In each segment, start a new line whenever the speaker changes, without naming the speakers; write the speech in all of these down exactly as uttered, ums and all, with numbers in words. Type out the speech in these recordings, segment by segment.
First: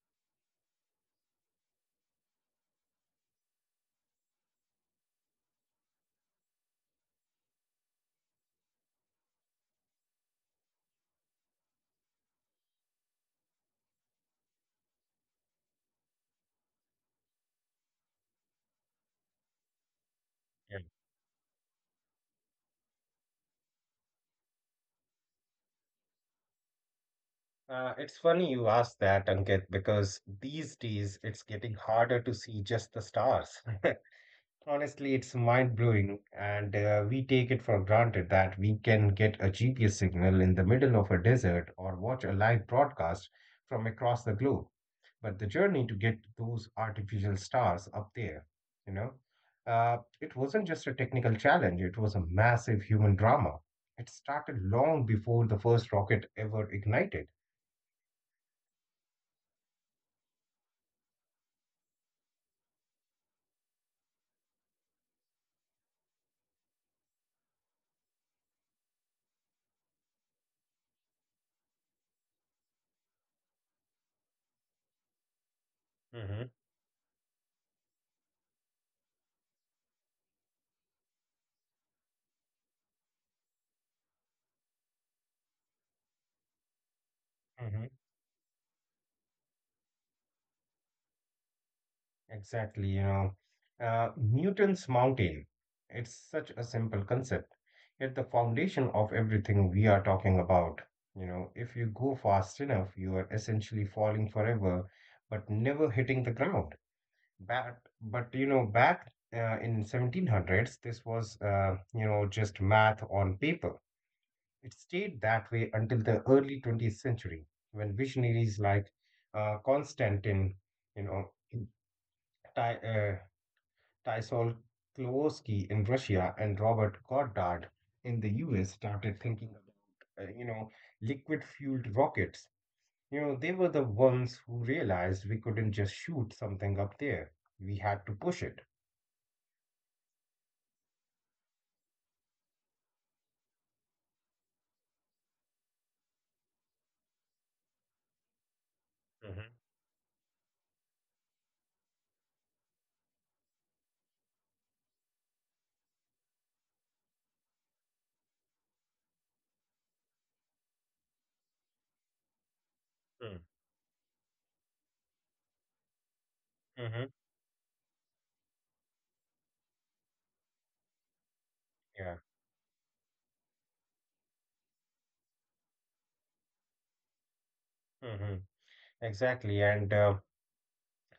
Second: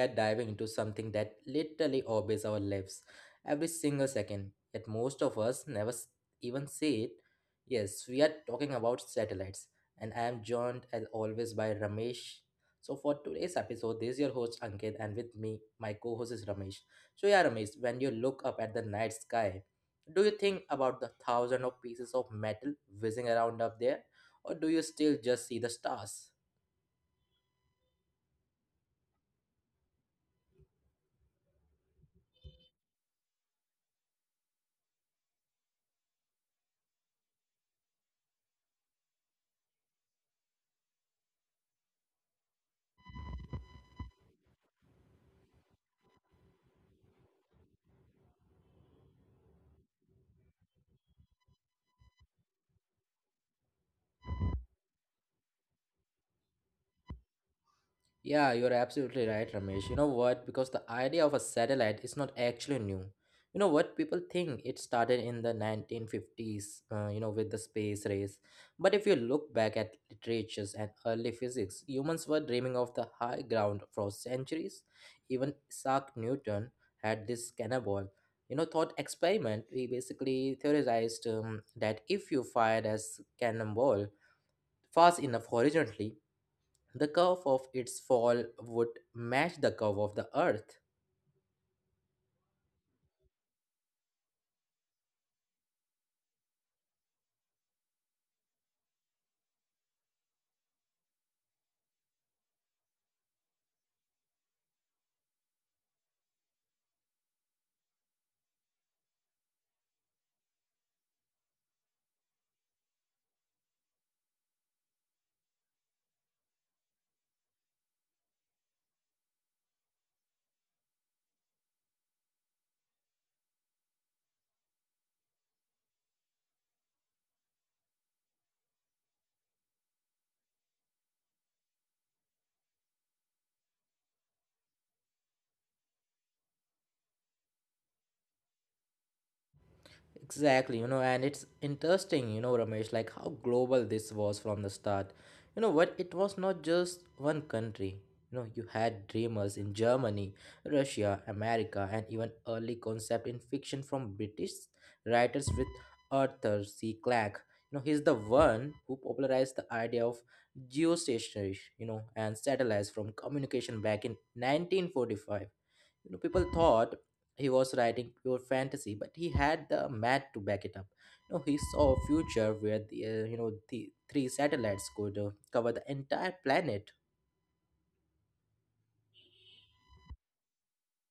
are diving into something that literally obeys our lives every single second, yet most of us never s- even see it. Yes, we are talking about satellites, and I am joined as always by Ramesh. So, for today's episode, this is your host Ankit, and with me, my co host is Ramesh. So, yeah, Ramesh, when you look up at the night sky, do you think
Yeah.
about the thousand of pieces of metal whizzing around up there, or do you still just see the stars?
Uh, it's funny you asked that, Ankit, because these days it's getting harder to see just the stars. Honestly, it's mind-blowing, and uh, we take it for granted that we can get a G P S signal in the middle of a desert or watch a live broadcast from across the globe. But the journey to get those artificial stars up there, you know, uh, it wasn't just a technical challenge, it was a massive human drama. It started long before the first rocket ever ignited.
Yeah, you're absolutely right, Ramesh. You know what? Because the idea of a satellite is not actually new. You know what? People think it started in the nineteen fifties, uh, you know, with the space race. But if you look back at literatures and early physics, humans were dreaming of the high ground for centuries. Even Isaac Newton had this cannonball, you know, thought experiment. He basically theorized um, that if you fired a s- cannonball fast enough horizontally, the curve of
Mhm.
its fall would match the curve of the Earth.
Exactly, you know, uh, Newton's mountain. It's such a simple concept, yet the foundation of everything we are talking about. You know, if you go fast enough, you are essentially falling forever, but never hitting the ground. Back, but you know, back uh, in seventeen hundreds, this was, uh, you know just math on paper. It stayed that way until the early twentieth century, when visionaries like uh, Constantine, you know, Ty- uh, Tysol Klowoski in Russia and Robert Goddard in the U S started thinking about, uh, you know, liquid fueled rockets. You know, they were the ones who realized we couldn't just shoot something up there. We had to push it.
Exactly, you know, and it's interesting, you know, Ramesh, like how global this was from the start. You know what? It was not just one country. You know, you had
Mm-hmm.
dreamers in Germany, Russia, America, and even early concept in fiction from British writers with Arthur C. Clarke. You know, he's the one who popularized the idea of geostationary, you know, and satellites from communication back in nineteen forty-five. You know, people thought
Mm-hmm.
he was writing pure fantasy, but he had the math to back it up. You know, he saw a
Yeah.
future where the uh, you know the three satellites could uh, cover the entire planet.
Mm-hmm. Exactly. And uh,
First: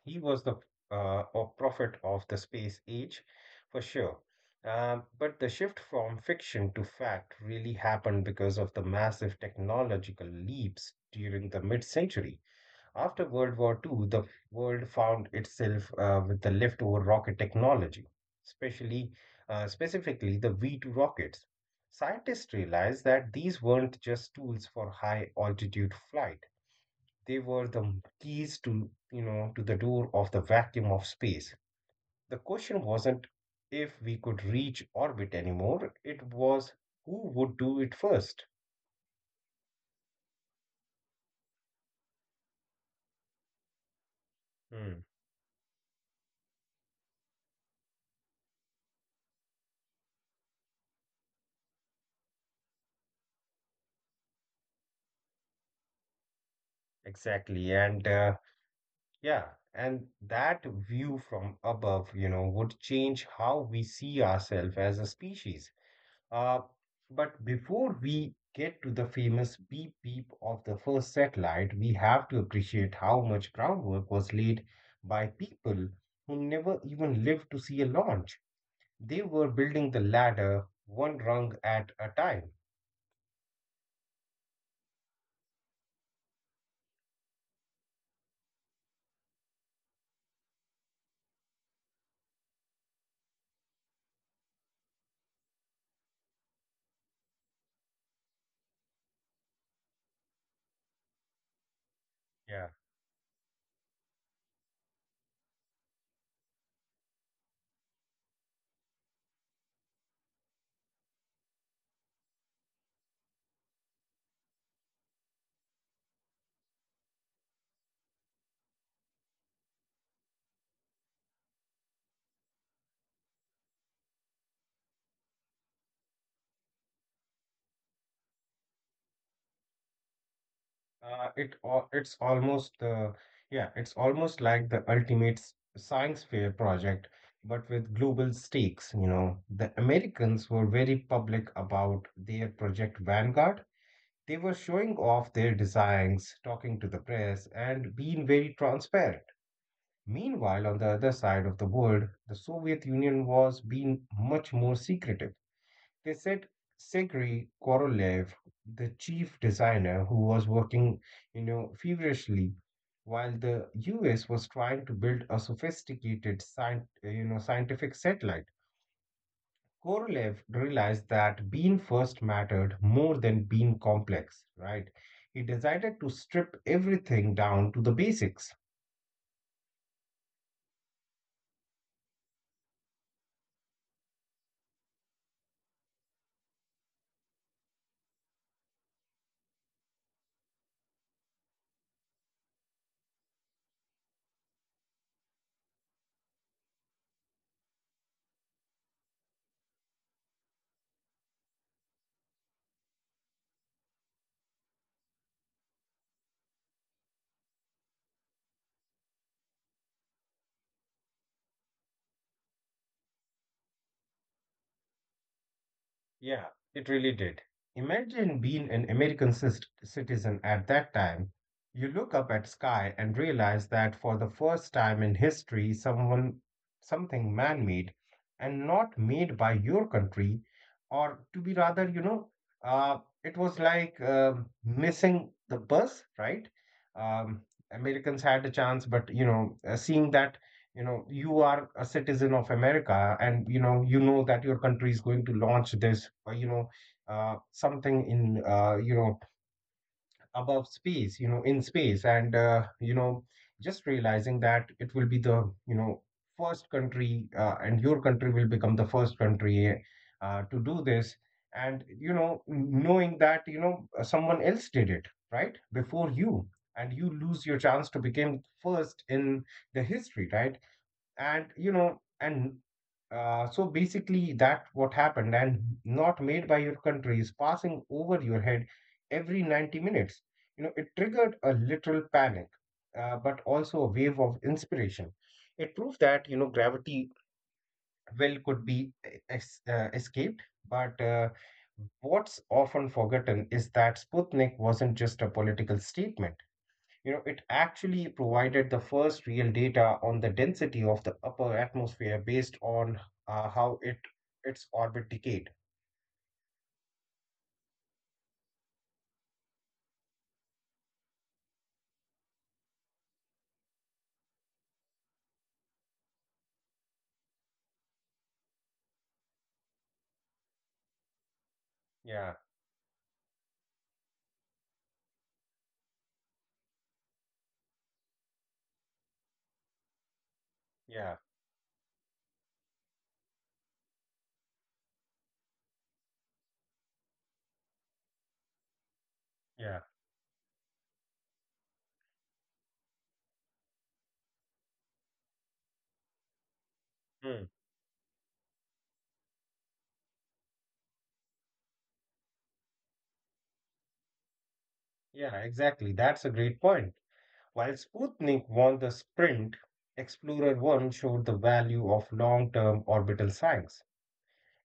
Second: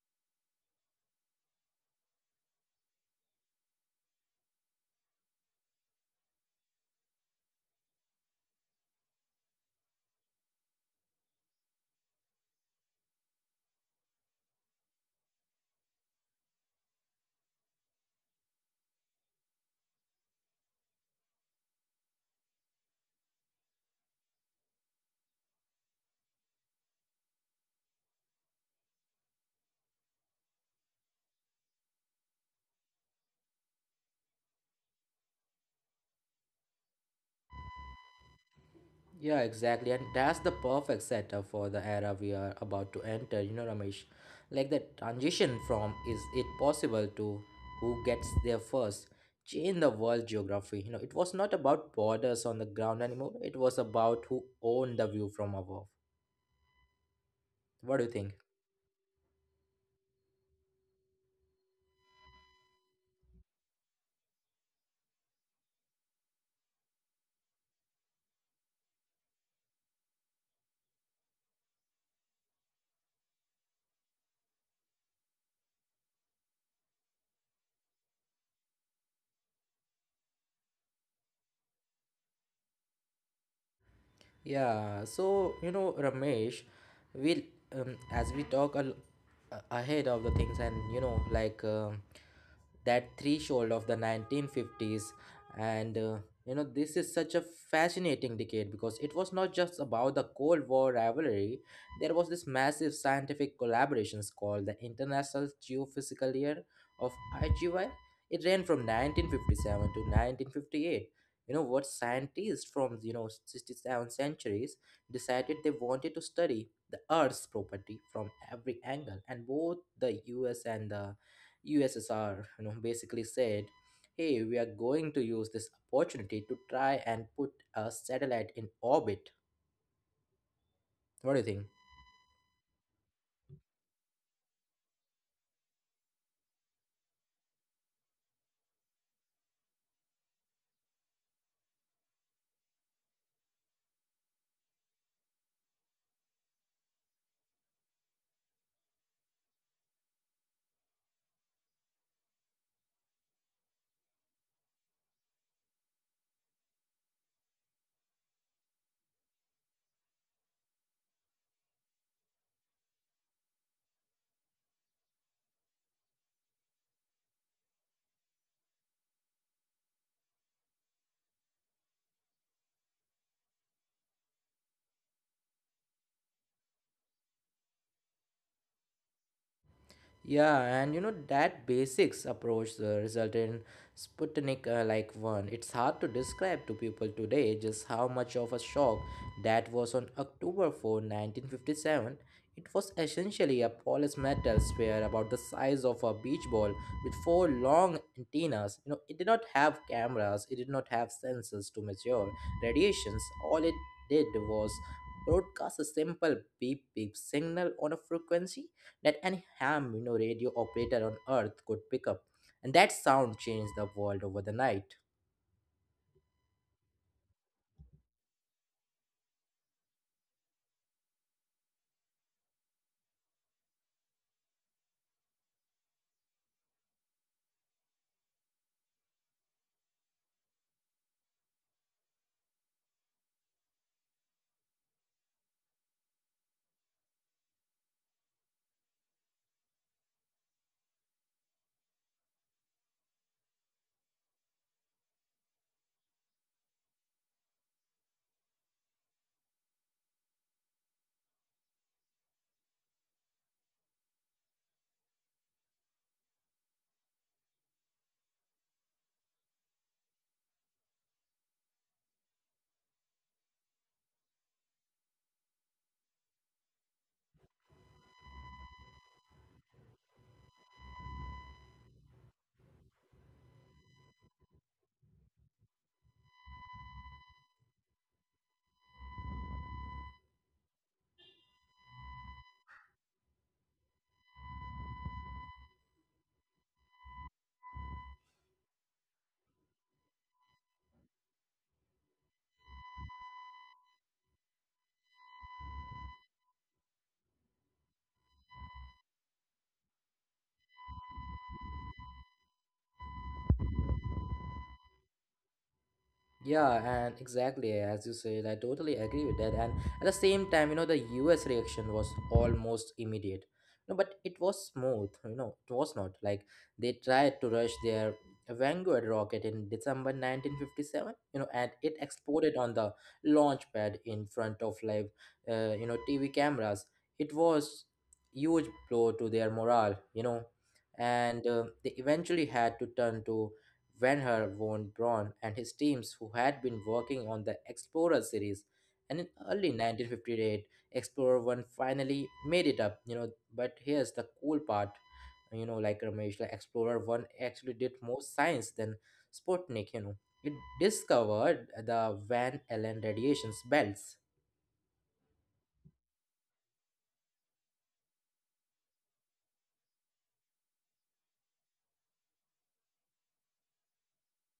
He was the uh, a prophet of the space age, for sure. Um, but the shift from fiction to fact really happened because of the massive technological leaps during the mid-century. After World War Two, the world found itself, uh, with the leftover rocket technology, especially uh, specifically the V two rockets. Scientists realized that these weren't just tools for high altitude flight. They were the keys to, you know, to the door of the vacuum of space. The question wasn't if we could reach orbit anymore, it was who would do it first.
Yeah, exactly, and that's the perfect setup for the era we are about to enter. You know, Ramesh, like the
Hmm.
transition from "Is it possible?" to "Who gets there first?" change the world geography. You know, it was not about borders on the ground anymore. It was about who owned the view from above.
Exactly.
What do you
And
think?
uh, yeah, and that view from above, you know, would change how we see ourselves as a species. Uh, but before we get to the famous beep beep of the first satellite, we have to appreciate how much groundwork was laid by people who never even lived to see a launch. They were building the ladder one rung at a time.
Yeah, so you know, Ramesh, we'll um, as we talk al- a- ahead of the things, and you know, like um that threshold of the nineteen fifties, and uh, you know, this is such a fascinating decade because it was not just about the Cold War rivalry, there was this
Yeah,
massive scientific collaborations called the International Geophysical Year of I G Y. It ran from nineteen fifty-seven to nineteen fifty-eight. You know what, scientists from, you know, sixty-seven centuries decided they wanted to study the earth's property from every angle, and both the US and the USSR, you know, basically said, hey, we are going to use this opportunity to try and put a satellite in orbit.
uh,
What do you
it
think?
al- it's almost uh, yeah, it's almost like the ultimate s- science fair project, but with global stakes. You know, the Americans were very public about their project Vanguard. They were showing off their designs, talking to the press, and being very transparent. Meanwhile, on the other side of the world, the Soviet Union was being much more secretive. They said Sergei Korolev, the chief designer who was working, you know, feverishly, while the U S was trying to build a sophisticated, scient- you know, scientific satellite. Korolev realized that being first mattered more than being complex, right? He decided to strip everything down to the basics.
Yeah, and you know that basics approach uh, resulted in Sputnik uh, like one. It's hard to describe to people today just how much of a shock that was on October fourth, nineteen fifty-seven. It was essentially a polished metal sphere about the size of a beach ball with four long antennas. You know, it did not have cameras, it did not have sensors to measure radiations. All it did was broadcast a simple beep beep signal on a frequency that any ham, you know, radio operator on earth could pick up, and that sound changed the world over the night.
Yeah, it really did. Imagine being an American cist- citizen at that time. You look up at sky and realize that for the first time in history, someone something man-made and not made by your country, or to be rather, you know, uh, it was like um missing the bus, right? Um, Americans had a chance, but you know, uh, seeing that you know you are a citizen of America, and you know you know that your country is going to launch this, uh, you know uh, something in, uh, you know above space, you know in space, and uh, you know just realizing that it will be the, you know first country, uh, and your country will become the first country uh, to do this, and you know knowing that, you know uh, someone else did it right before you and you lose your chance to become first in the history, right? And you know and uh, so basically that what happened, and not made by your country, is passing over your head every ninety minutes. You know it triggered a literal panic, uh, but also a wave of inspiration. It proved that, you know gravity well could be e-, es- uh, escaped. But uh, what's often forgotten is that Sputnik wasn't just a political statement. You know, it actually provided the first real data on the density of the upper atmosphere based on uh, how it its orbit decayed.
Yeah, and exactly as you said, I totally agree with that. And at the same time, you know, the U S reaction was almost immediate. No, but it was smooth, you know, it was not. Like they tried to rush their Vanguard rocket in December nineteen fifty-seven, you know, and it
Yeah,
exploded on the launch pad in front of live, uh, you know, T V cameras. It was huge blow to their morale, you know,
yeah,
and uh, they eventually had to turn to Wernher von Braun and his teams, who had been working on the Explorer series, and in early
yeah.
nineteen fifty-eight, Explorer one finally made it up, you know. But here's the cool part, you know, like Ramesh, the Explorer one
Hmm.
actually did more science than Sputnik, you know. It discovered the Van Allen radiations belts.
Yeah, exactly. That's a great point. While Sputnik won the sprint, Explorer one showed the value of long-term orbital science.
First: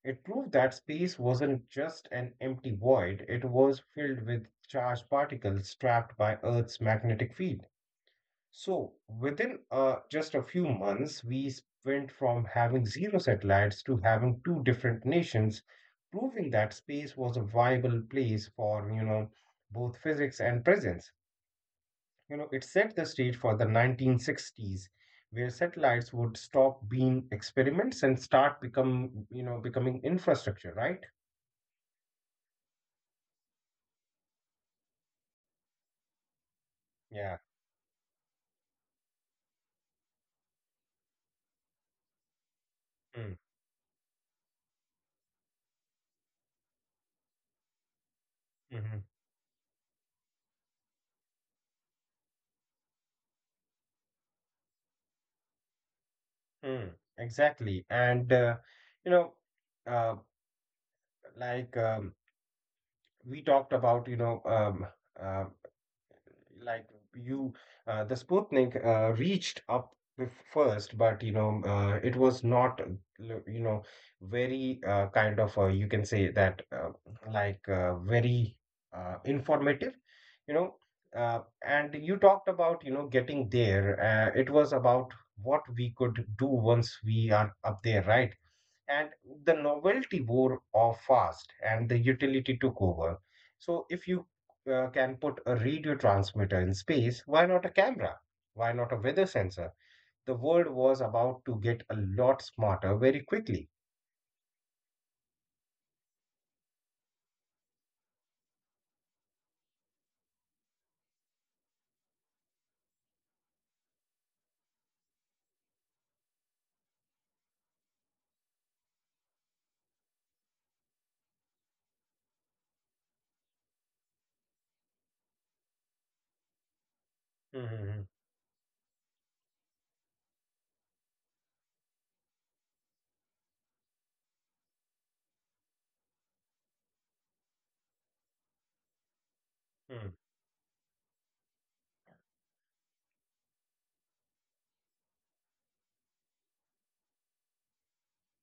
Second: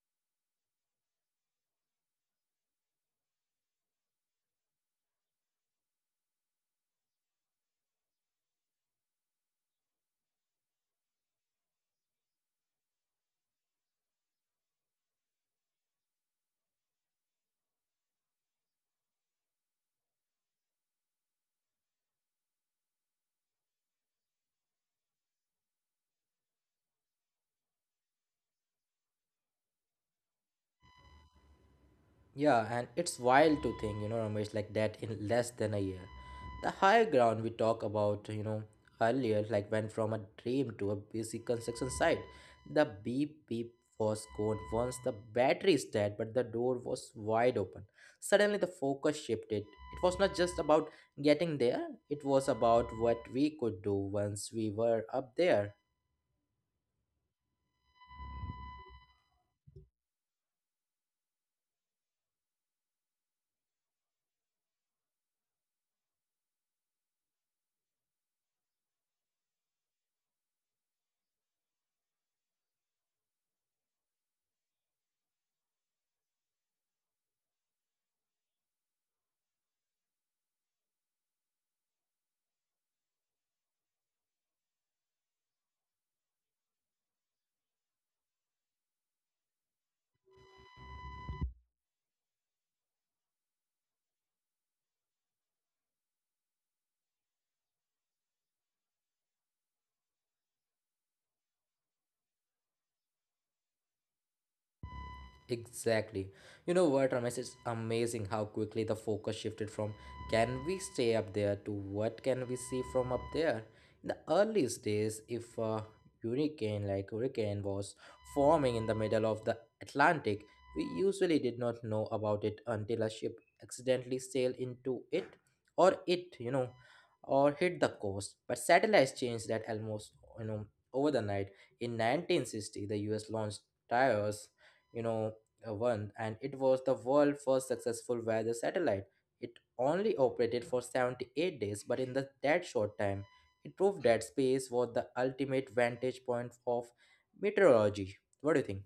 It proved that space wasn't just an empty void, it was filled with charged particles trapped by Earth's magnetic field. So, within uh, just a few months, we went from having zero satellites to having two different nations, proving that space was a viable place for, you know, both physics and presence. You know, it set the stage for the nineteen sixties, where satellites would stop being experiments and start become, you know, becoming infrastructure, right?
Yeah, and it's wild to think, you know, Ramesh, like that in less than a year. The high
Yeah.
ground we talked about, you know, earlier, like went from a dream to a busy construction site. The
Mm.
beep beep was gone once the battery is dead, but the door was wide open. Suddenly, the
Mhm.
focus shifted. It was not just about getting there, it was about what we could do once we were up there.
Mm. Exactly. And, uh, you know, uh, like, um, we talked about, you know um, um, like, you uh, the Sputnik uh, reached up bef- first, but you know uh, it was not, uh, l- you know very, uh, kind of, uh, you can say that, uh, like, uh, very, uh, informative, you know. Uh, and you talked about you know getting there. Uh, it was about what we could do once we are up there, right? And the novelty wore off fast and the utility took over. So if you, uh, can put a radio transmitter in space, why not a camera? Why not a weather sensor? The world was about to get a lot smarter very quickly.
Exactly. You know what, Ramesh? It's amazing how quickly the focus shifted from can we stay up there to what can we see from up there. In the earliest days, if a hurricane like hurricane was forming in the middle of the Atlantic, we usually did not know about it until a ship accidentally sailed into it, or it, you know, or hit the
Mhm.
coast. But satellites changed that almost, you know, over the night. In nineteen sixty, the U S launched tires, you know, uh, one, and it was the world's first successful weather satellite. It only
Mhm.
operated for seventy-eight days, but in the, that short time, it proved that space was the ultimate vantage point of meteorology. What do you think?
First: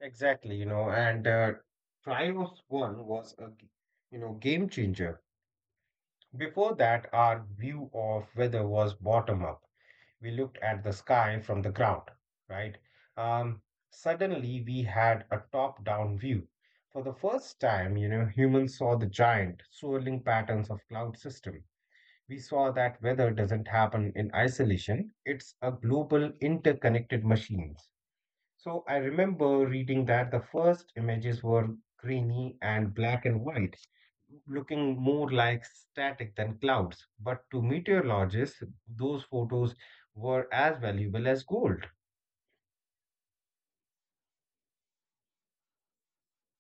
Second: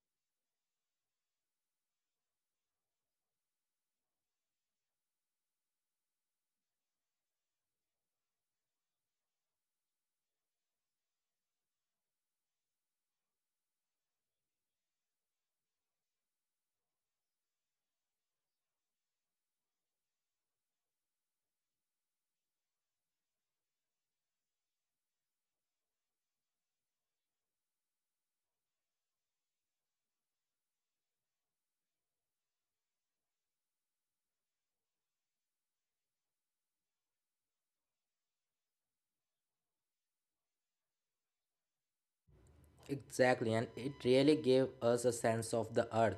Exactly, you know, and uh, Trios one was a g- you know game changer. Before that, our view of weather was bottom up. We looked at the sky from the ground, right? Um, Suddenly, we had a top down view. For the first time, you know, humans saw the giant swirling patterns of cloud system. We saw that weather doesn't happen in isolation. It's a global interconnected machines. So I remember reading that the first images were grainy and black and white, looking more like static than clouds. But to meteorologists, those photos were as valuable as gold.
Exactly, and it really gave us a sense of the earth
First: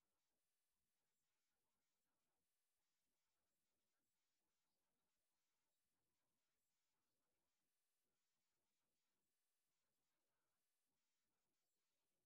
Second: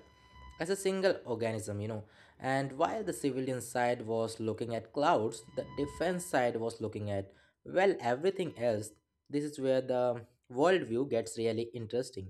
as a single organism, you know. And while the civilian side was looking at clouds, the defense side was looking at, well, everything else. This is where the worldview gets really interesting.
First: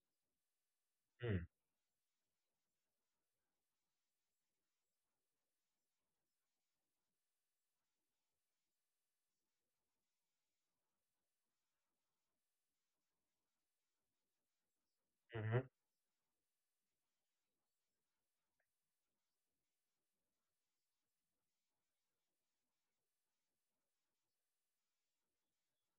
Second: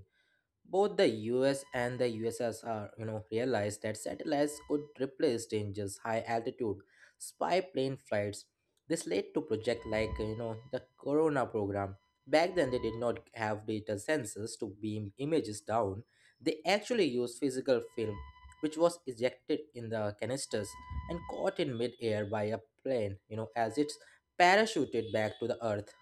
Both the
Mm.
U S and the U S S R, you know, realized that satellites could replace dangerous high altitude spy plane flights. This led to projects like, uh, you know, the Corona program. Back then, they did not have data sensors to beam images
Mhm.
down. They actually used physical film, which was ejected in the canisters and caught in midair by a plane, you know, as it parachuted back to the Earth.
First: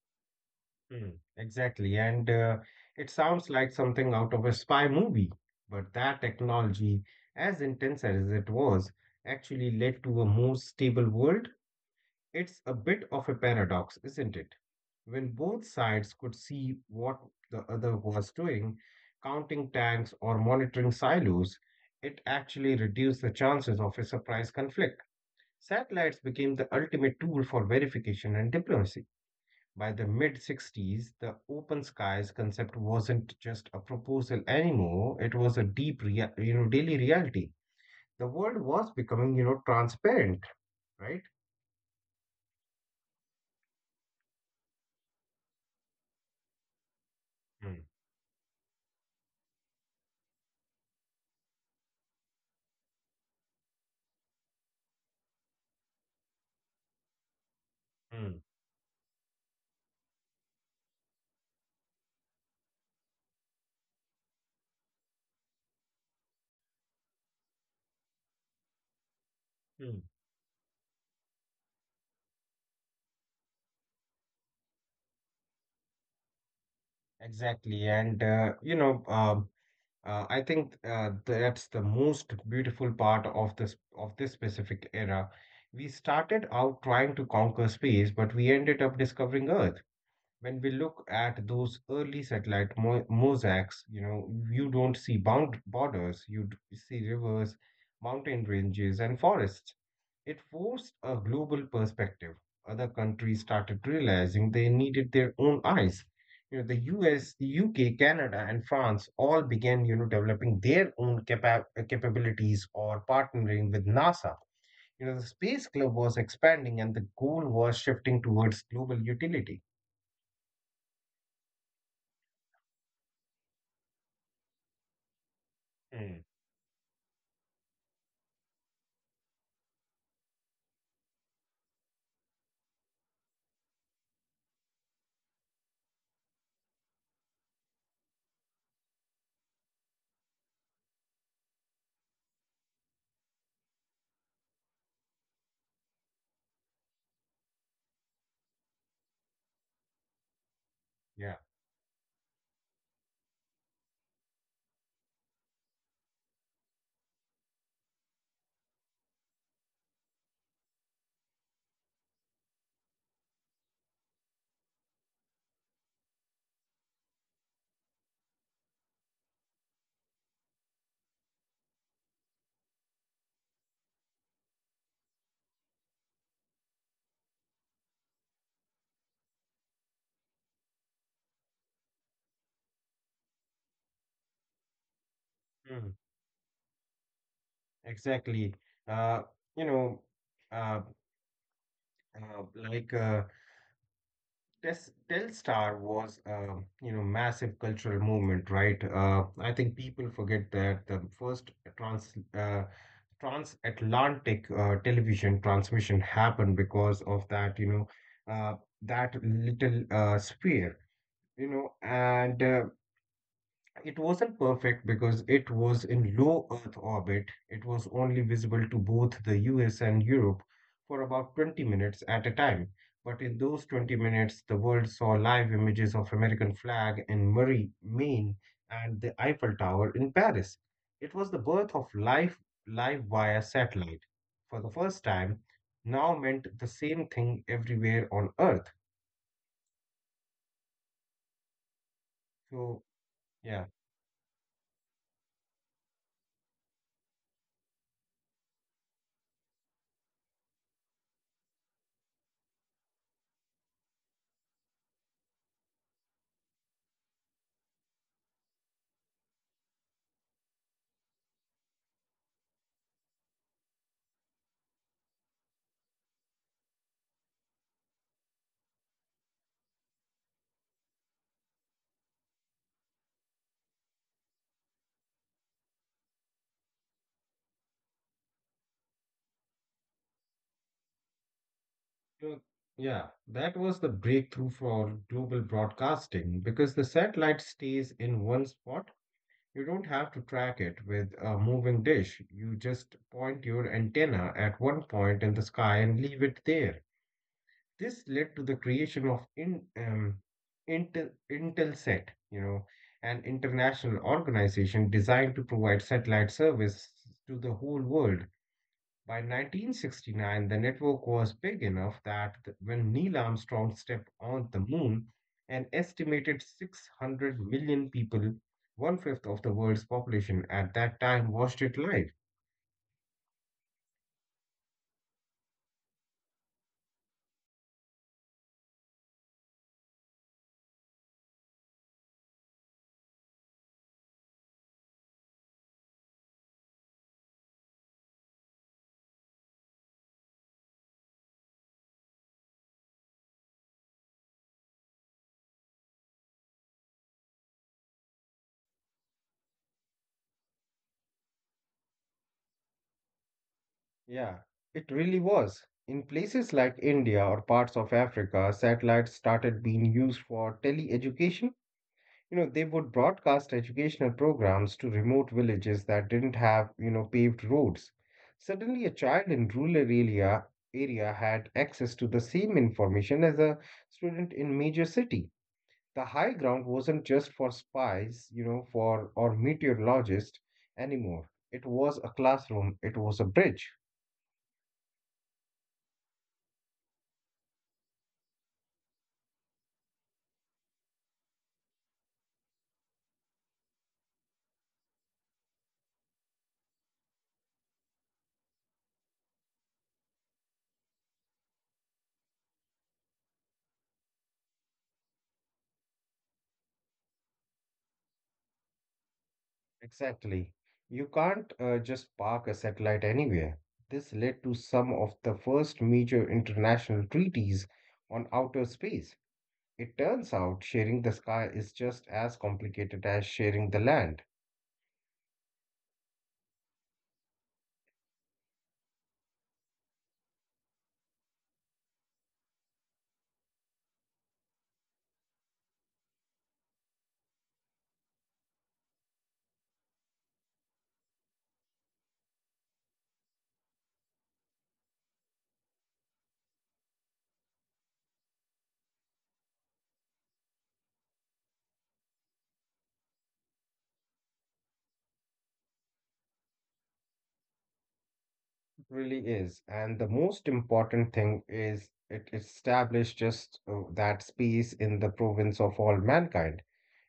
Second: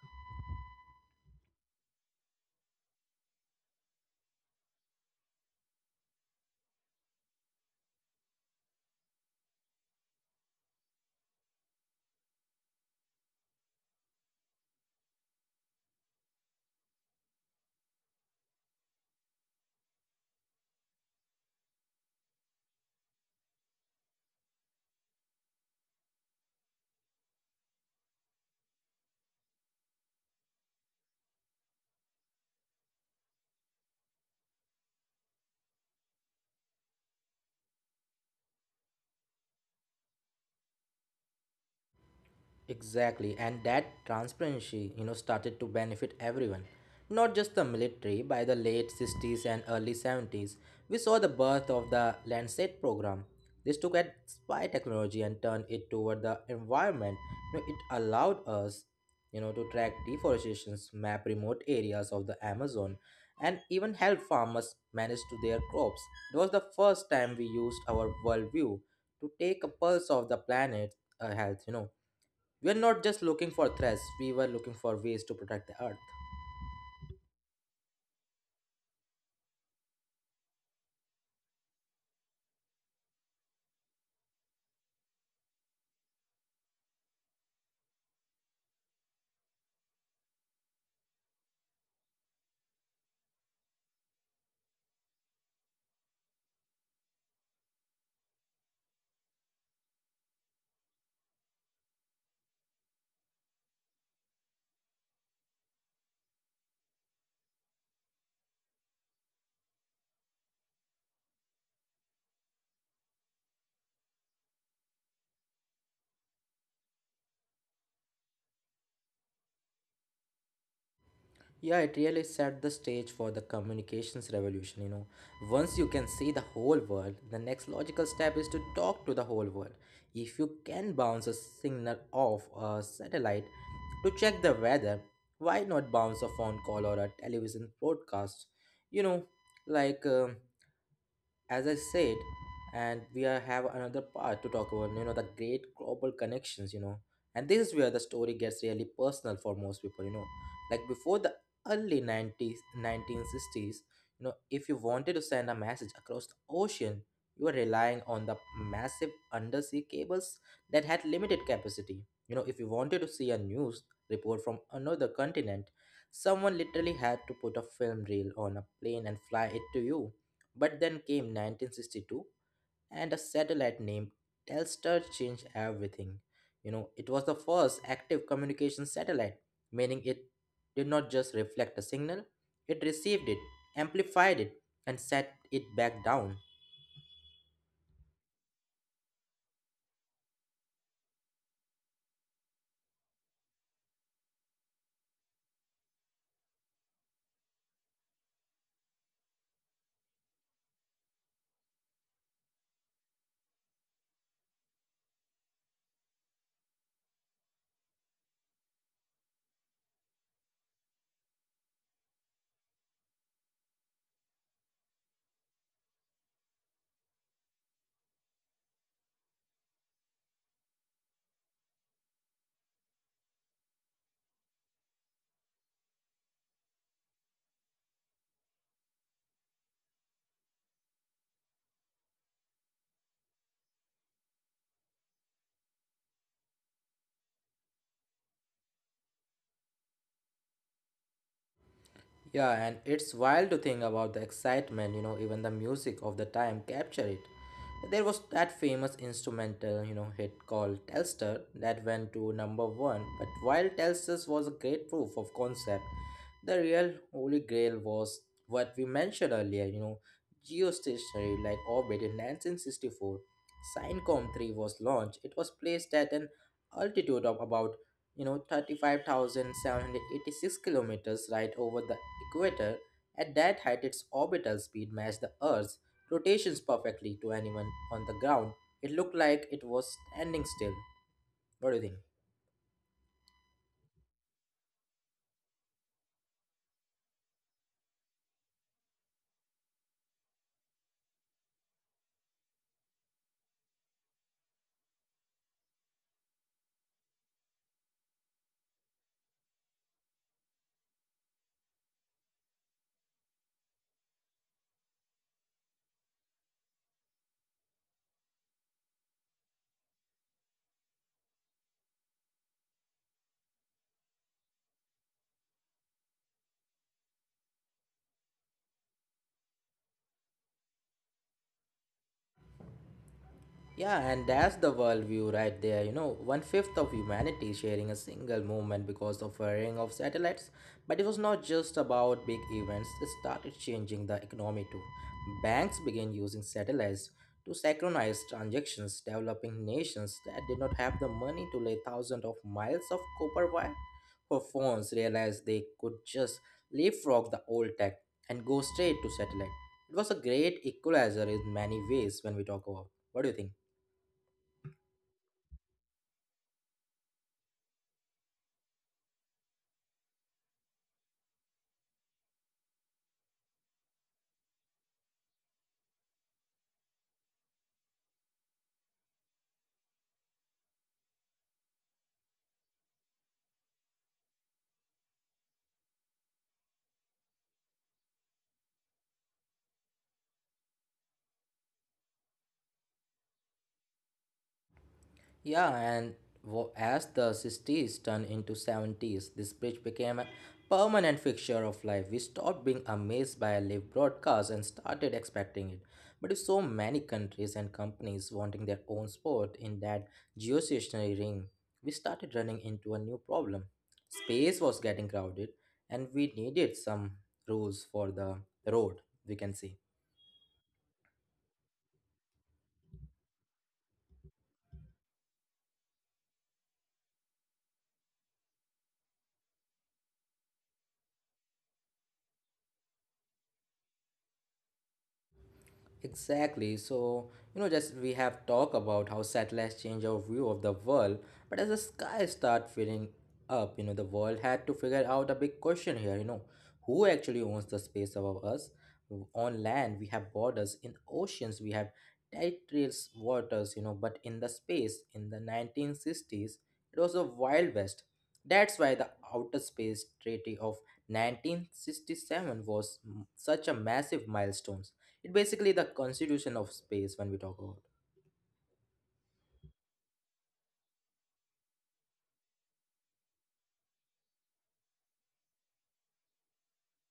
Mm. Exactly. And uh, it sounds like something out of a spy movie. But that technology, as intense as it was, actually led to a more stable world. It's a bit of a paradox, isn't it? When both sides could see what the other was doing, counting tanks or monitoring silos, it actually reduced the chances of a surprise conflict. Satellites became the ultimate tool for verification and diplomacy. By the mid sixties, the open skies concept wasn't just a proposal anymore, it was a deep, rea- you know, daily reality. The world was becoming, you know, transparent, right?
Exactly, and that transparency, you know, started to benefit everyone, not just the
Mm.
military. By the late sixties and early seventies, we saw the birth of the Landsat program. This took at spy technology and turned it toward the environment. You know, it
Mm.
allowed us, you know, to track deforestations, map remote areas of the Amazon, and even help farmers manage to their crops. It was the first time we used our worldview to take a
Mm.
pulse of the planet uh, health. You know, we're not just looking for threats, we were looking for ways to protect the earth.
Exactly. And, uh, you know, um, Uh, I think uh, that's the most beautiful part of this of this specific era. We started out trying to conquer space, but we ended up discovering Earth. When we look at those early satellite mo mosaics, you know, you don't see bound borders. You d- see rivers, mountain ranges, and forests. It forced a global perspective. Other countries started realizing they needed their own eyes. You know, the U S, the U K, Canada, and France all began, you know, developing their own capa- uh, capabilities or partnering with NASA. You know, the space club was expanding and the goal was shifting towards global utility.
Yeah, it really set the stage for the communications revolution, you know. Once you can see the
Hmm.
whole world, the next logical step is to talk to the whole world. If you can bounce a signal off a satellite to check the weather, why not bounce a phone call or a television broadcast? You know, like. Um as I said, and we are have another part to talk about, you know, the great global connections, you know. And this is where the story gets really personal for most people, you know. Like before the
Yeah.
early nineties, nineteen sixties, you know, if you wanted to send a message across the ocean, you were relying on the massive undersea cables that had limited capacity. You know, if you wanted to see a news report from another continent, someone literally had to put a film reel on a plane and fly it to you. But then came nineteen sixty-two, and a satellite named Telstar changed everything. You know, it was the first active communication satellite, meaning it did not just reflect a signal, it received it, amplified it, and set it
Hmm.
back down.
Exactly. Uh, you know, uh, uh, like uh, Tes- Telstar was a, you know massive cultural movement, right? Uh, I think people forget that the first trans uh, transatlantic uh, television transmission happened because of that, you know uh, that little uh, sphere, you know, and uh, it wasn't perfect because it was in low Earth orbit. It was only visible to both the U S and Europe for about twenty minutes at a time. But in those twenty minutes, the world saw live images of American flag in Murray, Maine, and the Eiffel Tower in Paris. It was the birth of life live via satellite. For the first time, now meant the same thing everywhere on Earth.
Yeah, and
So,
it's wild to
yeah.
think about the excitement, you know, even the music of the time capture it. There was that famous instrumental, you know, hit called Telstar that went to number one. But while Telstar was a great proof of concept, the real holy grail was what we mentioned earlier, you know, geostationary like orbit in nineteen sixty-four. Syncom three was launched. It was placed at an altitude of about, you know, thirty-five thousand, seven hundred eighty-six kilometers right over the equator. At that height, its orbital speed matched the Earth's rotations perfectly to anyone on the ground. It looked like it was standing still. What do you think?
Well, yeah, that was the breakthrough for global broadcasting because the satellite stays in one spot. You don't have to track it with a moving dish. You just point your antenna at one point in the sky and leave it there. This led to the creation of in, um, Intel, Intelsat, you know, an international organization designed to provide satellite service to the whole world. By nineteen sixty-nine, the network was big enough that when Neil Armstrong stepped on the moon, an estimated six hundred million people, one fifth of the world's population at that time, watched it live.
Yeah, and that's the worldview right there. You know, one fifth of humanity sharing a single moment because of a ring of satellites. But it was not just about big events, it started changing the economy too. Banks began using satellites to synchronize transactions, developing nations that did not have the money to lay thousands of miles of copper wire for phones realized they could just leapfrog the old tech and go straight to satellite. It was a great equalizer in many ways when we talk about. What do you think?
Yeah, it really was. In places like India or parts of Africa, satellites started being used for tele-education. You know they would broadcast educational programs to remote villages that didn't have you know paved roads. Suddenly, a child in rural area area had access to the same information as a student in major city. The high ground wasn't just for spies, you know for or meteorologists anymore. It was a classroom, it was a bridge.
Yeah, and wo- as the sixties turned into seventies, this bridge became a permanent fixture of life. We stopped being amazed by live broadcasts and started expecting it. But with so many countries and companies wanting their own sport in that geostationary ring, we started running into a new problem. Space was getting crowded, and we needed some rules for the road, we can say.
Exactly. You can't uh, just park a satellite anywhere. This led to some of the first major international treaties on outer space. It turns out sharing the sky is just as complicated as sharing the land.
Exactly. So, you know, just we have talked about how satellites change our view of the world, but as the sky start filling up, you know, the world had to figure out a big question here, you know, who actually owns the space above us? On land, we have borders. In oceans, we have territorial waters, you know, but in the space, in the nineteen sixties, it was a wild west. That's why the Outer Space Treaty of nineteen sixty-seven was m- such a massive milestone. It's basically the constitution of space, when we talk about.
It really is. And the most important thing is it established just uh, that space in the province of all mankind.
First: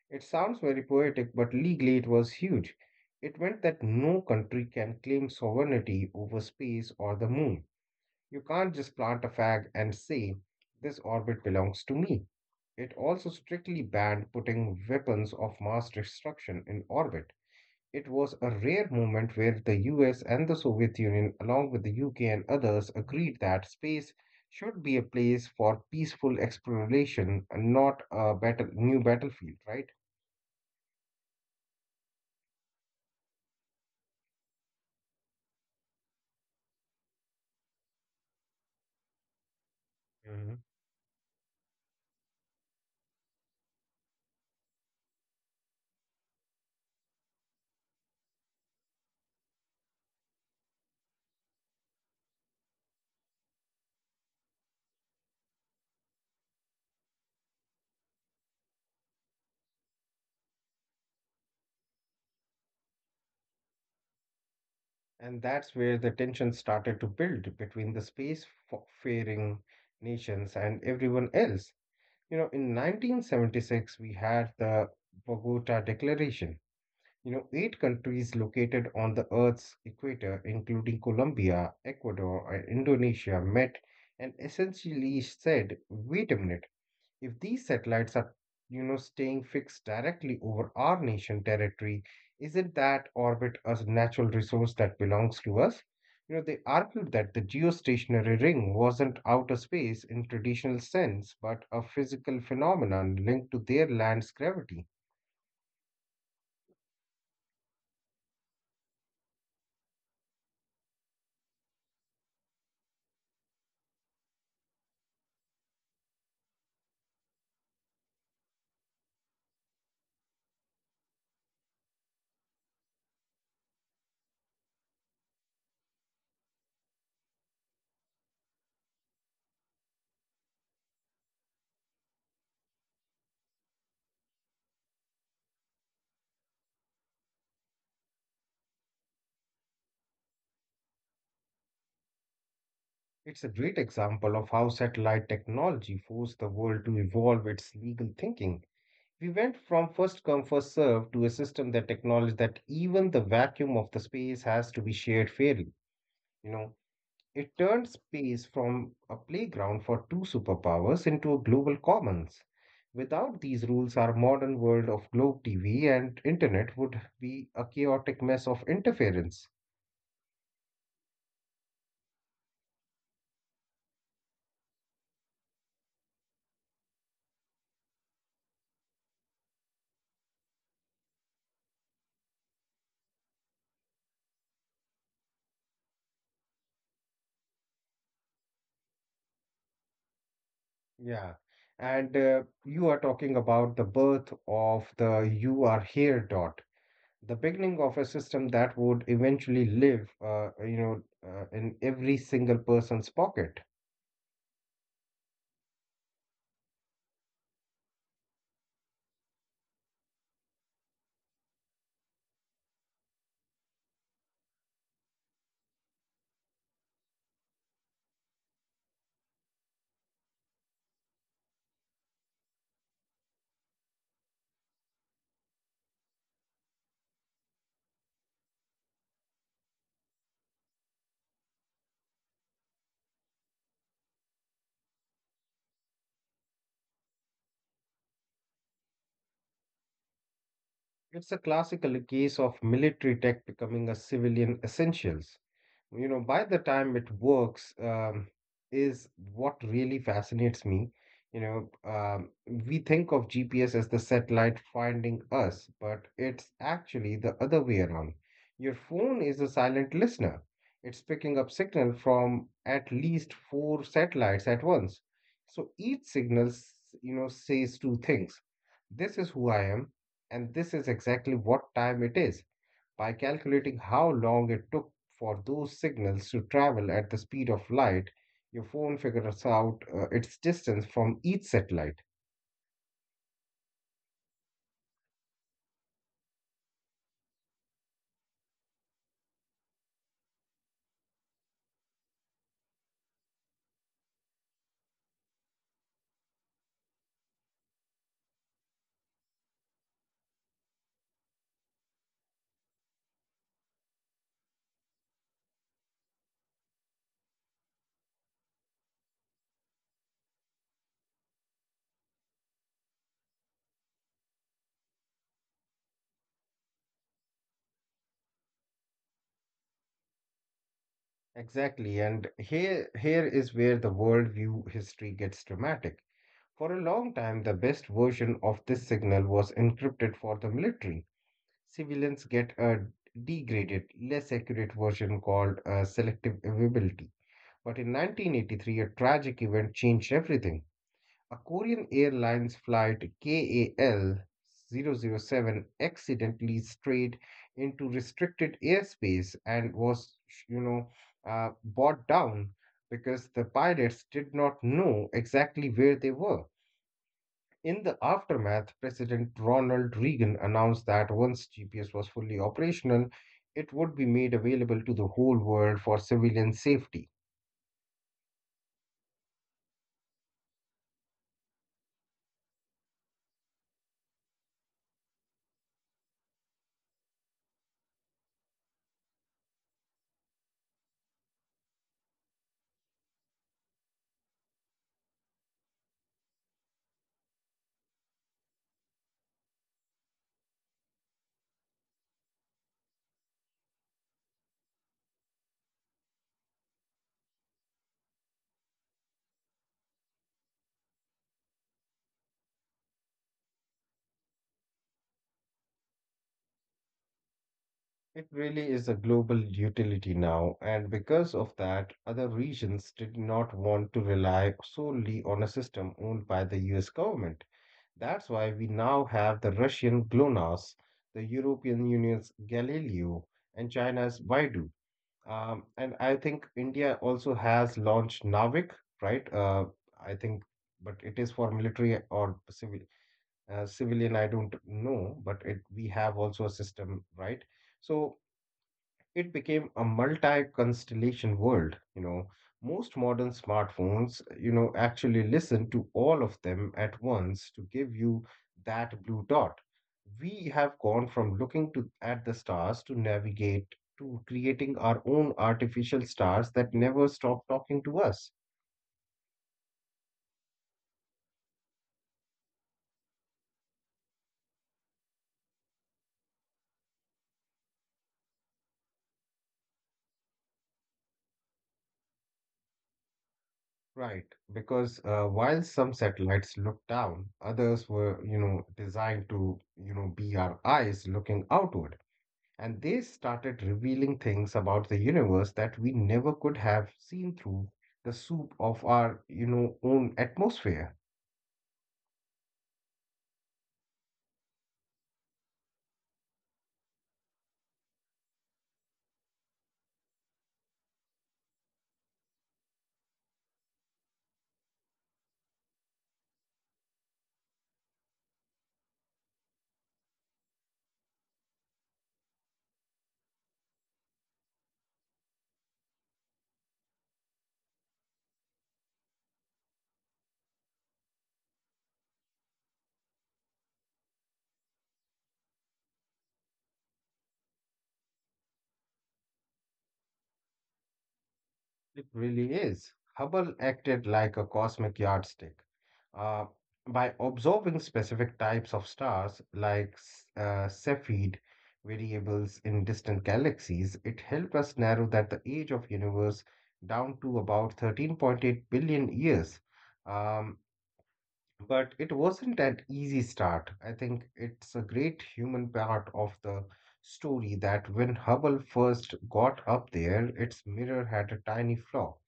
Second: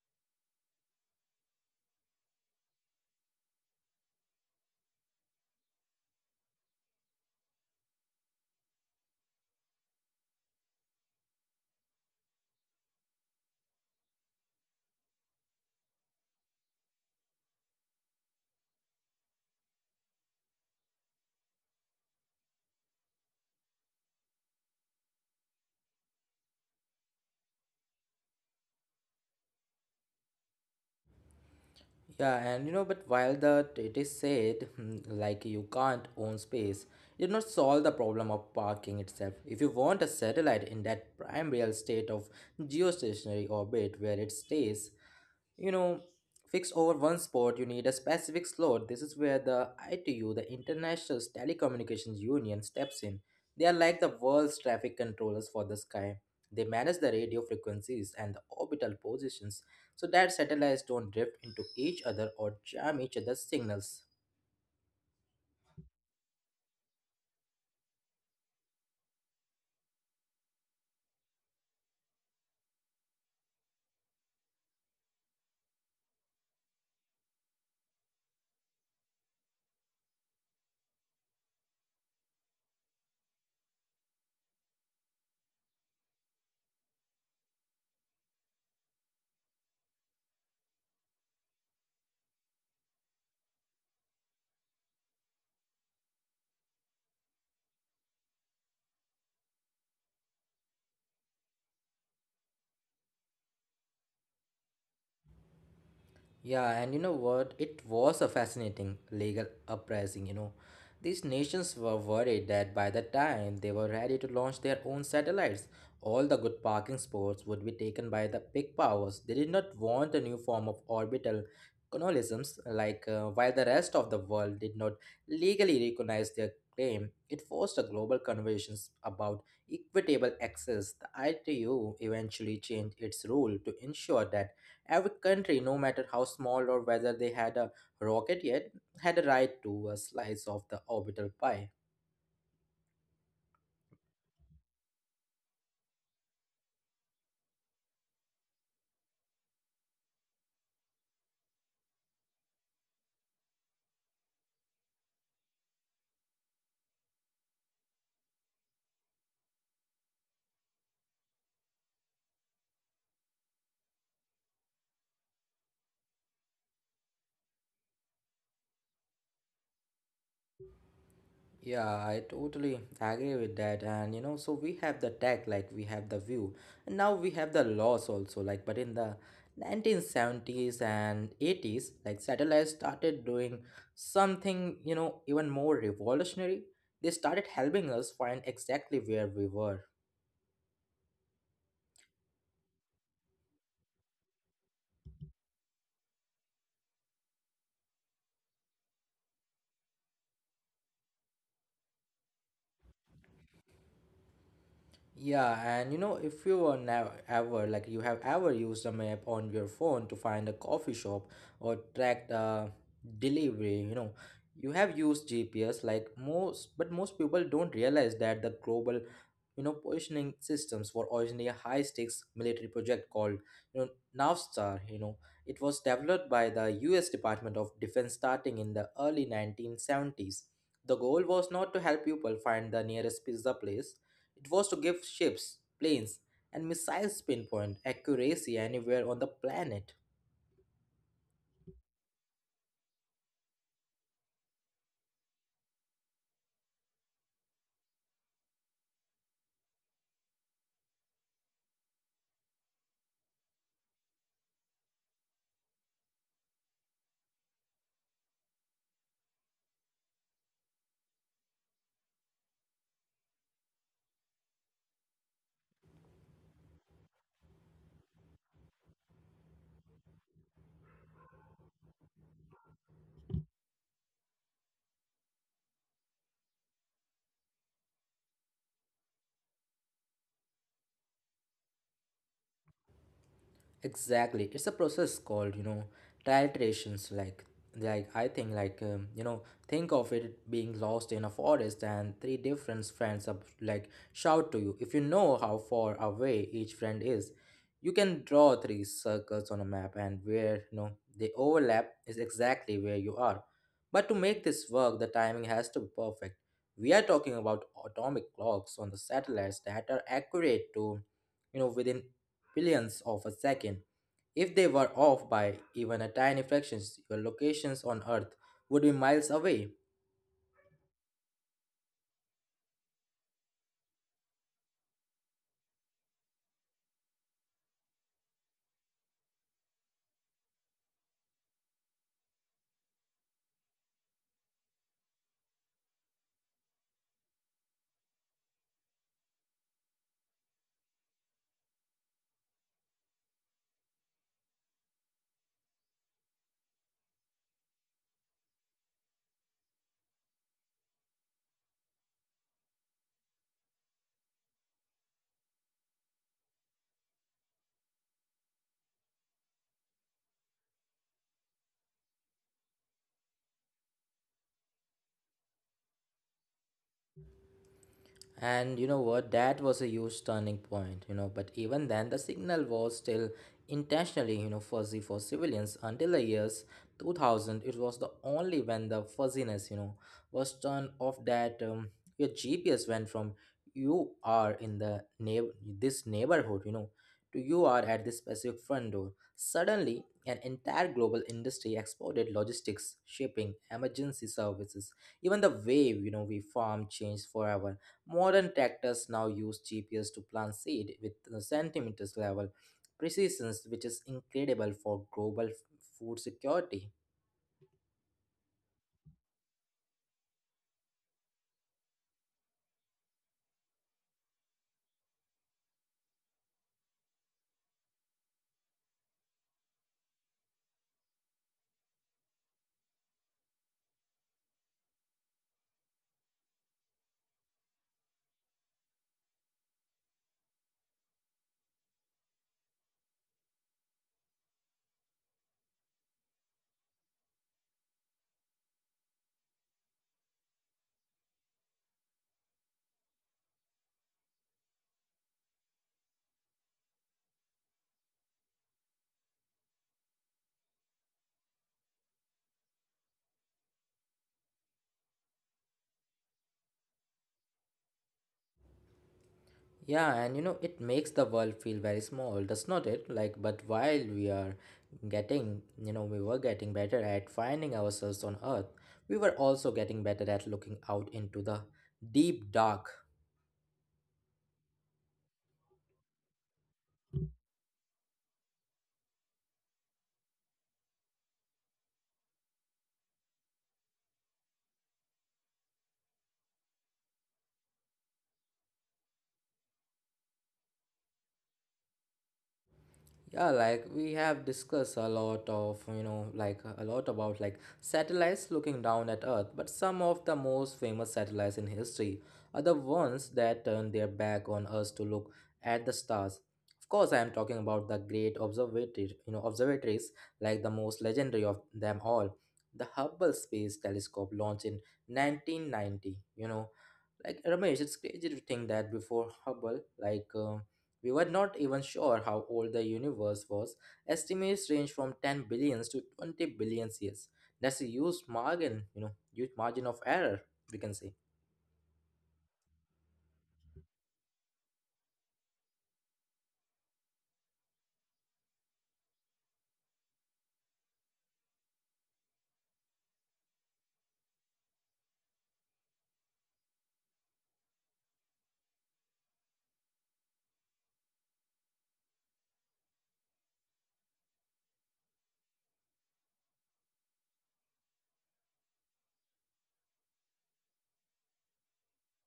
It sounds very poetic, but legally it was huge. It meant that no country can claim sovereignty over space or the moon. You can't just plant a flag and say, this orbit belongs to me. It also strictly banned putting weapons of mass destruction in orbit. It was a rare moment where the U S and the Soviet Union, along with the U K and others, agreed that space should be a place for peaceful exploration and not a battle, new battlefield, right?
Yeah, and you know, but while the it is said, hmm, like, you can't own space, it did not solve the problem of parking itself. If you want a
hmm
satellite in that prime real state of geostationary orbit where it stays, you know, fix over one sport, you need a specific slot. This is where the ITU, the international telecommunications union, steps in. They are like the world's traffic controllers for the sky. They manage the radio frequencies and the orbital positions so that satellites don't drift into each other or jam each other's signals.
And that's where the tension started to build between the spacefaring nations and everyone else. You know, in nineteen seventy-six, we had the Bogota Declaration. You know, eight countries located on the Earth's equator, including Colombia, Ecuador, and Indonesia, met and essentially said, wait a minute, if these satellites are, you know, staying fixed directly over our nation territory, isn't that orbit a natural resource that belongs to us? You know, they argued that the geostationary ring wasn't outer space in traditional sense, but a physical phenomenon linked to their land's gravity.
Yeah, and you know what? It was a fascinating legal uprising, you know. These nations were worried that by the time they were ready to launch their own satellites, all the good parking spots would be taken by the big powers. They did not want a new form of orbital colonialisms, like, uh, while the rest of the world did not legally recognize their claim. It forced a global conversations about equitable access. The I T U eventually changed its rule to ensure that every country, no matter how small or whether they had a rocket yet, had a right to a slice of the orbital pie.
It's a great example of how satellite technology forced the world to evolve its legal thinking. We went from first come first serve to a system that acknowledged that even the vacuum of the space has to be shared fairly. You know, it turned space from a playground for two superpowers into a global commons. Without these rules, our modern world of globe T V and internet would be a chaotic mess of interference.
Yeah, I totally agree with that. And you know, so we have the tech, like we have the view, and now we have the laws also. Like, but in the nineteen seventies and eighties, like satellites started doing something, you know, even more revolutionary. They started helping us find exactly where we were.
Yeah. And uh, you are talking about the birth of the you are here dot, the beginning of a system that would eventually live, uh, you know, uh, in every single person's pocket.
Yeah, and you know, if you are never ever, like, you have ever used a map on your phone to find a coffee shop or track the delivery, you know, you have used G P S, like most, but most people don't realize that the global, you know, positioning systems were originally a high-stakes military project called, you know, Navstar. You know, it was developed by the U S. Department of Defense starting in the early nineteen seventies. The goal was not to help people find the nearest pizza place. It was to give ships, planes, and missiles pinpoint accuracy anywhere on the planet.
It's a classical case of military tech becoming a civilian essentials. You know by the time it works, um, is what really fascinates me. you know um, we think of GPS as the satellite finding us, but it's actually the other way around. Your phone is a silent listener. It's picking up signal from at least four satellites at once. So each signal s- you know, says two things. This is who I am, and this is exactly what time it is. By calculating how long it took for those signals to travel at the speed of light, your phone figures out uh, its distance from each satellite.
Exactly, it's a process called, you know, titrations. Like like I think, like um, you know, think of it being lost in a forest and three different friends up like shout to you. If you know how far away each friend is, you can draw three circles on a map, and where, you know, they overlap is exactly where you are. But to make this work, the timing has to be perfect. We are talking about atomic clocks on the satellites that are accurate to, you know, within billionths of a second. If they were off by even a tiny fraction, your locations on Earth would be miles away.
Exactly, and here here is where the worldview history gets dramatic. For a long time, the best version of this signal was encrypted for the military. Civilians get a degraded, less accurate version called uh, selective availability. But in nineteen eighty-three, a tragic event changed everything. A Korean Airlines flight K A L zero zero seven, accidentally strayed into restricted airspace and was, you know, uh, brought down because the pilots did not know exactly where they were. In the aftermath, President Ronald Reagan announced that once G P S was fully operational, it would be made available to the whole world for civilian safety.
And you know what? That was a huge turning point, you know. But even then, the signal was still intentionally, you know, fuzzy for civilians until the years two thousand. It was the only when the fuzziness, you know, was turned off that um, your G P S went from you are in the neigh- this neighborhood, you know, to you are at this specific front door. Suddenly, an entire global industry exploded: logistics, shipping, emergency services. Even the way, you know, we farm changed forever. Modern tractors now use G P S to plant seed with the centimeters level precision, which is incredible for global f- food security.
It really is a global utility now, and because of that, other regions did not want to rely solely on a system owned by the U S government. That's why we now have the Russian GLONASS, the European Union's Galileo, and China's Baidu. Um, and I think India also has launched Navik, right? Uh, I think, but it is for military or civil, uh, civilian, I don't know, but it, we have also a system, right? So it became a multi-constellation world. You know, most modern smartphones, you know, actually listen to all of them at once to give you that blue dot. We have gone from looking to at the stars to navigate, to creating our own artificial stars that never stop talking to us.
Yeah, and you know, it makes the world feel very small, does not it? Like, but while we are getting, you know, we were getting better at finding ourselves on Earth, we were also getting better at looking out into the deep dark.
Right, because uh, while some satellites looked down, others were, you know, designed to, you know, be our eyes looking outward. And they started revealing things about the universe that we never could have seen through the soup of our, you know, own atmosphere.
Yeah, like we have discussed a lot of, you know, like a lot about like satellites looking down at Earth, but some of the most famous satellites in history are the ones that turn their back on us to look at the stars. Of course, I am talking about the great observatory, you know, observatories like the most legendary of them all, the Hubble Space Telescope, launched in nineteen ninety. You know, like Ramesh, it's crazy to think that before Hubble, like, uh, we were not even sure how old the universe was. Estimates range from ten billions to twenty billion years. That's a huge margin, you know, huge margin of error, we can say.
It really is. Hubble acted like a cosmic yardstick. Uh, by observing specific types of stars like s- uh, Cepheid variables in distant galaxies, it helped us narrow that the age of universe down to about thirteen point eight billion years. Um, But it wasn't an easy start. I think it's a great human part of the story that when Hubble first got up there, its mirror had a tiny flaw,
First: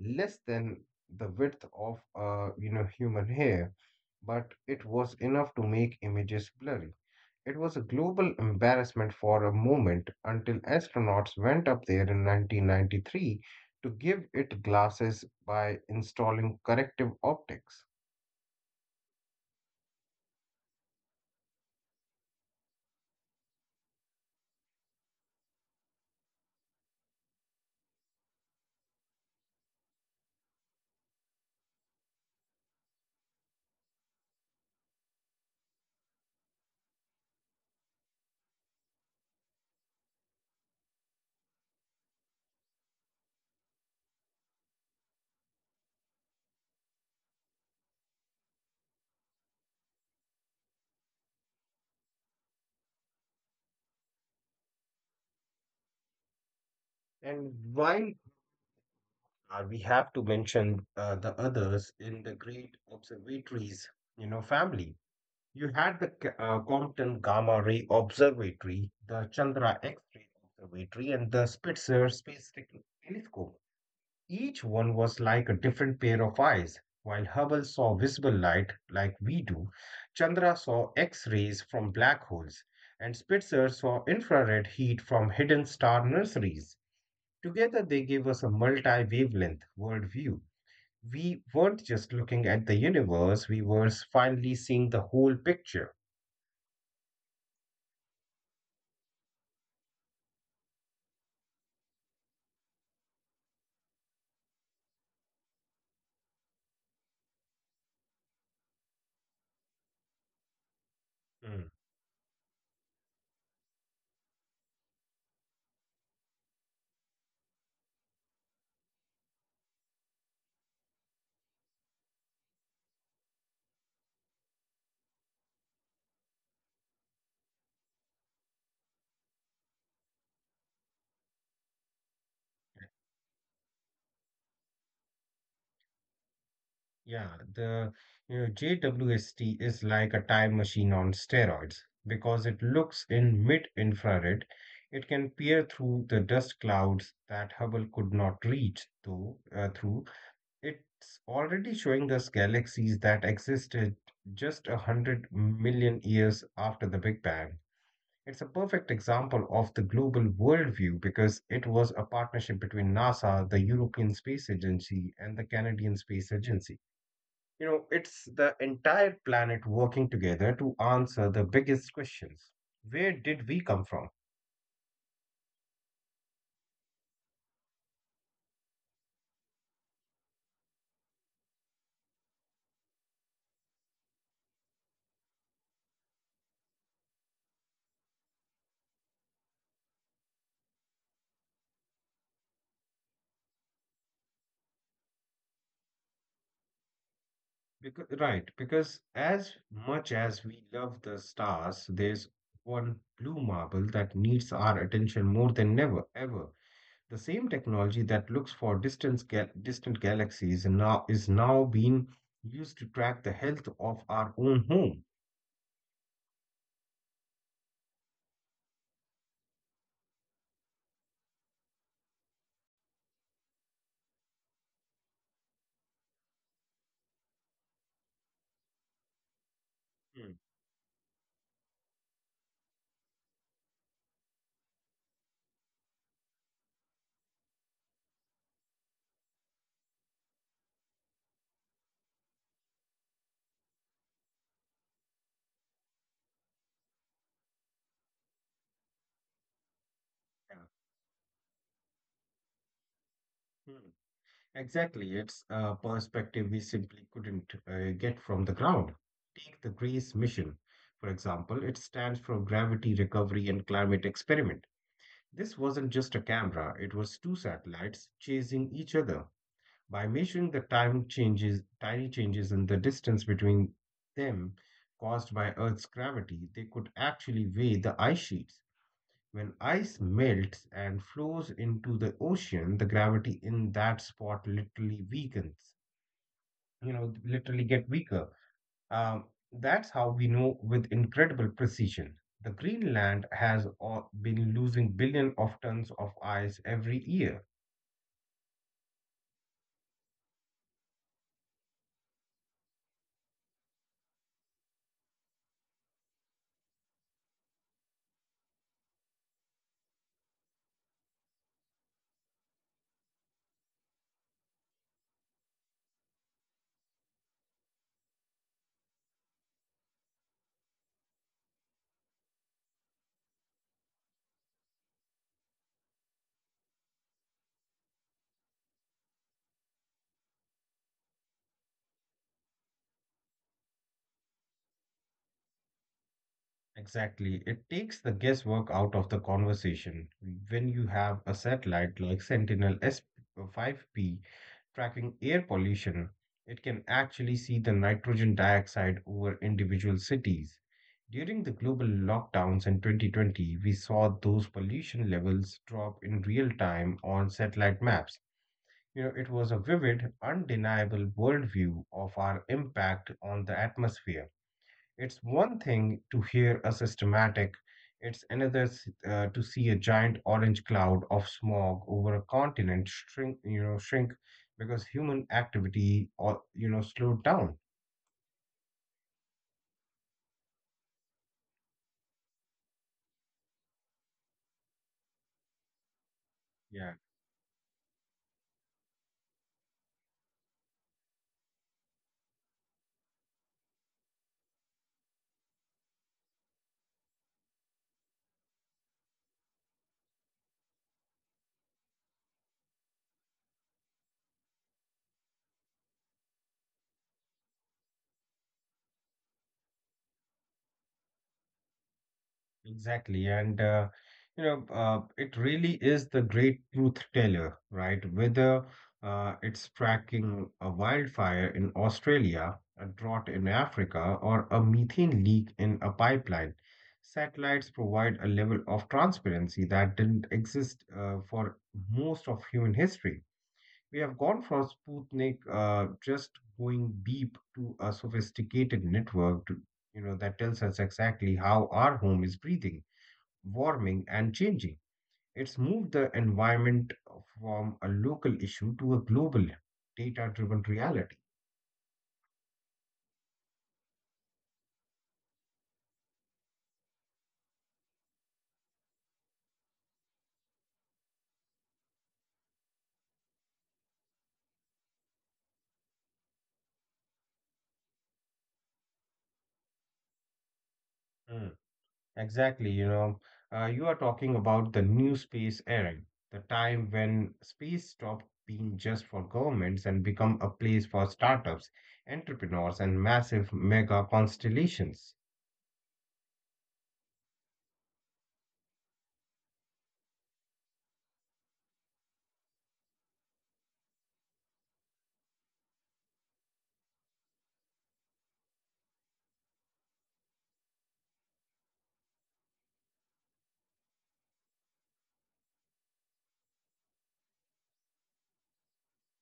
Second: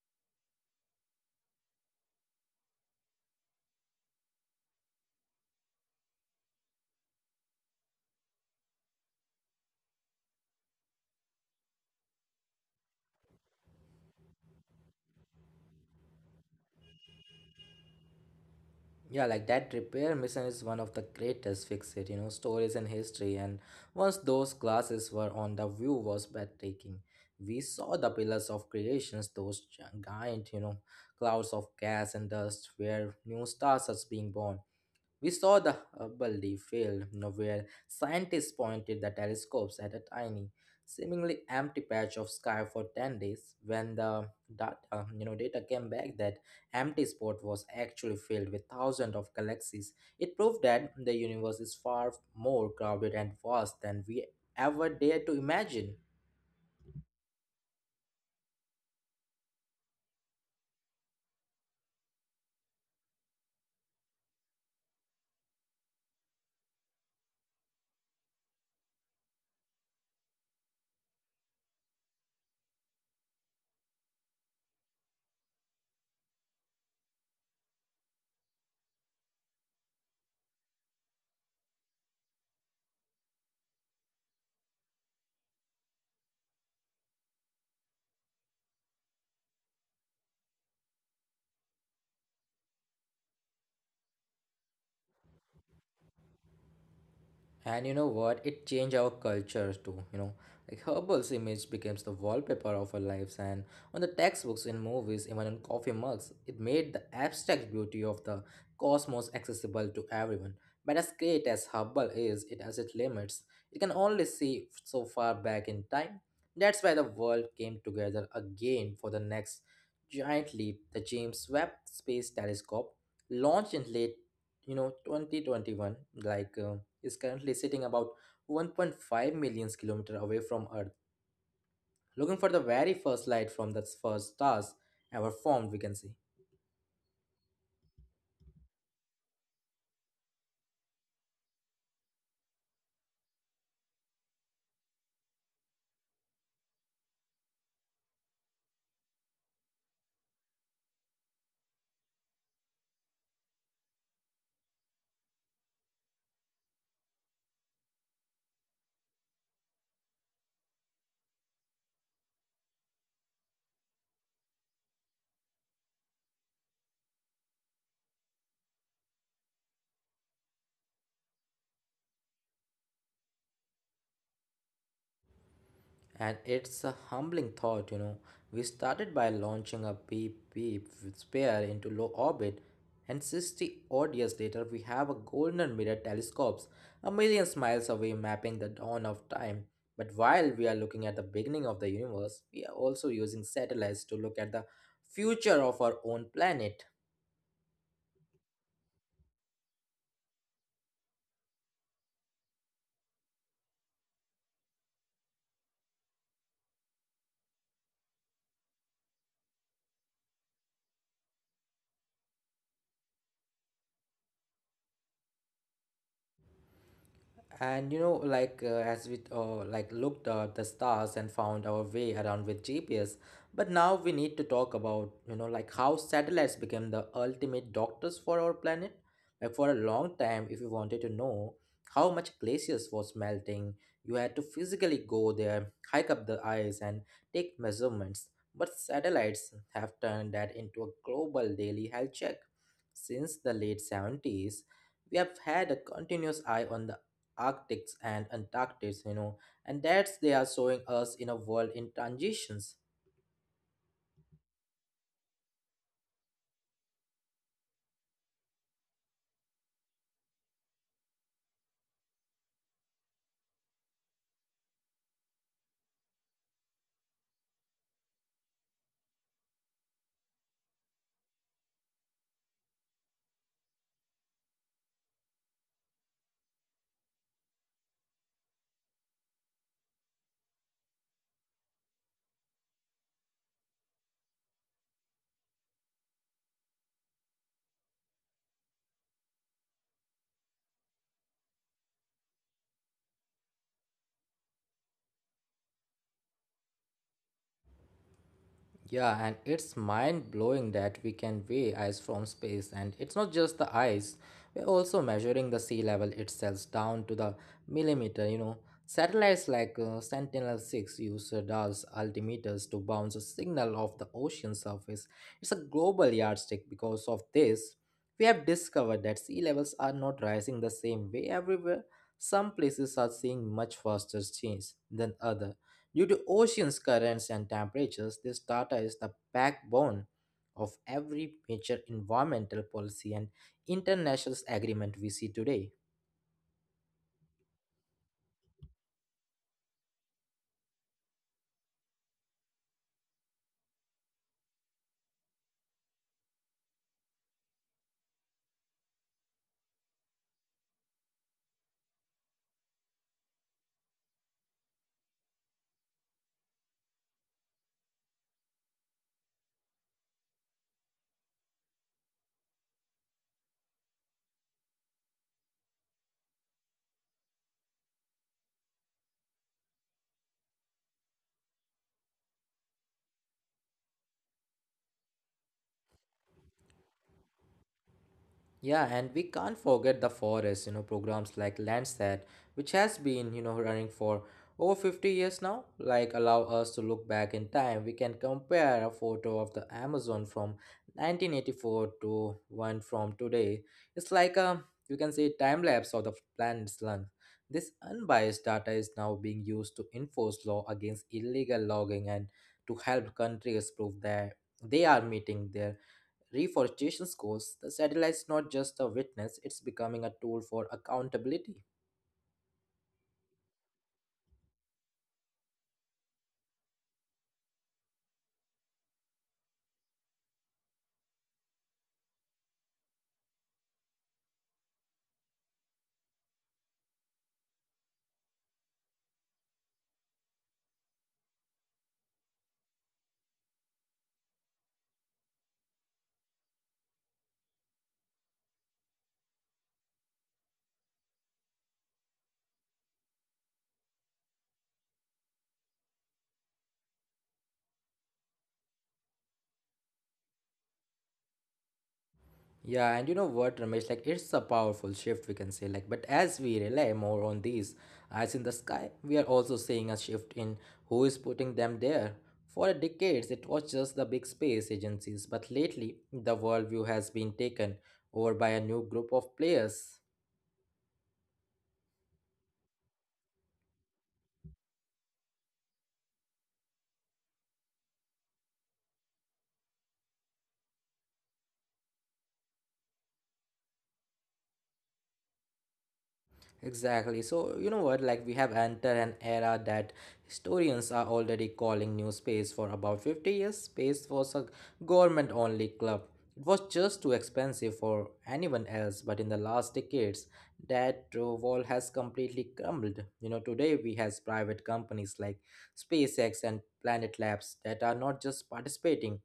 less than the width of a, you know, human hair, but it was enough to make images blurry. It was a global embarrassment for a moment until astronauts went up there in nineteen ninety-three to give it glasses by installing corrective optics.
Yeah, like that repair mission is one of the greatest fixed, you know, stories in history. And once those glasses were on, the view was breathtaking. We saw the pillars of creations, those giant, you know, clouds of gas and dust where new stars are being born. We saw the Hubble field, you know, where scientists pointed the telescopes at a tiny, seemingly empty patch of sky for ten days. When the data, uh, you know, data came back, that empty spot was actually filled with thousands of galaxies. It proved that the universe is far more crowded and vast than we ever dared to imagine.
And while Uh, we have to mention uh, the others in the great observatories, you know, family. You had the K- uh, Compton Gamma Ray Observatory, the Chandra X-ray Observatory, and the Spitzer Space Tec- Telescope. Each one was like a different pair of eyes. While Hubble saw visible light like we do, Chandra saw X-rays from black holes, and Spitzer saw infrared heat from hidden star nurseries. Together, they gave us a multi wavelength worldview. We weren't just looking at the universe, we were finally seeing the whole picture.
And you know what? It changed our cultures too, you know. Like herbals image becomes the wallpaper of our lives and on the textbooks, in movies, even in coffee mugs. It made the abstract beauty of the cosmos accessible to everyone. But as great as
Mm.
herbal is, it has its limits. You can only see so far back in time. That's why the world came together again for the next giant leap, the James Webb Space Telescope, launched in late, you know, twenty twenty-one, like, uh, is currently sitting about one point five million kilometer away from Earth, looking for the very first light from the first stars ever formed, we can say.
Yeah, the, you know, J W S T is like a time machine on steroids because it looks in mid-infrared. It can peer through the dust clouds that Hubble could not reach though uh, through. It's already showing us galaxies that existed just a hundred million years after the Big Bang. It's a perfect example of the global worldview because it was a partnership between NASA, the European Space Agency, and the Canadian Space Agency. You know, it's the entire planet working together to answer the biggest questions. Where did we come from?
And it's a humbling thought, you know. We started by launching a beep beep sphere into low orbit, and sixty odd years later, we have a golden mirror telescopes a million miles away mapping the dawn of time. But while we are looking at the beginning of the universe, we are also using satellites to look at the future of our own planet.
Because, right, because as much as we love the stars, there's one blue marble that needs our attention more than never, ever. The same technology that looks for distance gal- distant galaxies and now is now being used to track the health of our own home.
And you know, like, uh, as we uh, like looked at the stars and found our way around with G P S, but now we need to talk about, you know, like how satellites became the ultimate doctors for our planet. Like for a long
Hmm,
time, if you wanted to know how much glaciers was melting, you had to physically go there, hike up the ice, and take measurements. But satellites have turned that into a global daily health check. Since the late seventies, we have had a continuous eye on the Arctics and Antarctics, you know, and that's they are
yeah,
showing us in a world in transitions.
hmm. Exactly, it's a perspective we simply couldn't uh, get from the ground. Take the GRACE mission, for example. It stands for Gravity Recovery and Climate Experiment. This wasn't just a camera; it was two satellites chasing each other. By measuring the time changes, tiny changes in the distance between them caused by Earth's gravity, they could actually weigh the ice sheets. When ice melts and flows into the ocean, the gravity in that spot literally weakens, you know, literally get weaker. Um, that's how we know with incredible precision. The Greenland has uh, been losing billion of tons of ice every year.
Yeah, and it's mind blowing that we can weigh ice from space, and it's not just the ice, we're also measuring the sea level itself down to the millimeter. You know, satellites like, uh, Sentinel six use radars, altimeters to bounce a signal off the ocean surface. It's a global yardstick. Because of this, we have discovered that sea levels are not rising the same way everywhere. Some places are seeing much faster change than others. Due to oceans, currents, and temperatures, this data is the backbone of every major environmental policy and international agreement we see today.
Exactly. It takes the guesswork out of the conversation. When you have a satellite like Sentinel S five P tracking air pollution, it can actually see the nitrogen dioxide over individual cities. During the global lockdowns in twenty twenty, we saw those pollution levels drop in real time on satellite maps. You know, it was a vivid, undeniable worldview of our impact on the atmosphere. It's one thing to hear a systematic, it's another uh, to see a giant orange cloud of smog over a continent shrink, you know, shrink because human activity or, you know, slowed down.
Yeah, and we can't forget the forest, you know. Programs like Landsat, which has been, you know, running for over fifty years now, like allow us to
Yeah.
look back in time. We can compare a photo of the Amazon from nineteen eighty-four to one from today. It's like a, you can say, time lapse of the planet's lung. This unbiased data is now being used to enforce law against illegal logging and to help countries prove that they are meeting their reforestation goals. The satellite's not just a witness, it's becoming a tool for accountability.
Exactly. And, uh, you know, uh, it really is the great truth teller, right? Whether uh, it's tracking a wildfire in Australia, a drought in Africa, or a methane leak in a pipeline, satellites provide a level of transparency that didn't exist uh, for most of human history. We have gone from Sputnik uh, just going beep to a sophisticated network to, you know, that tells us exactly how our home is breathing, warming and changing. It's moved the environment from a local issue to a global data driven reality.
Yeah, and you know what, Ramesh, like it's a powerful shift, we can say, like, but as we rely more on these eyes in the sky, we are also seeing a shift in who is putting them there. For decades, it was just the big space agencies, but lately, the worldview has been taken over by a new group of players.
Mm, exactly. You know, uh, you are talking about the new space era, the time when space stopped being just for governments and become a place for startups, entrepreneurs, and massive mega constellations.
Exactly. So, you know what? Like, we have entered an era that historians are already calling new space. For about fifty years, space was a government only club. It was just too expensive for anyone else, but in the last decades, that uh, wall has completely crumbled. You know, today we has private companies like SpaceX and Planet Labs that are not just participating,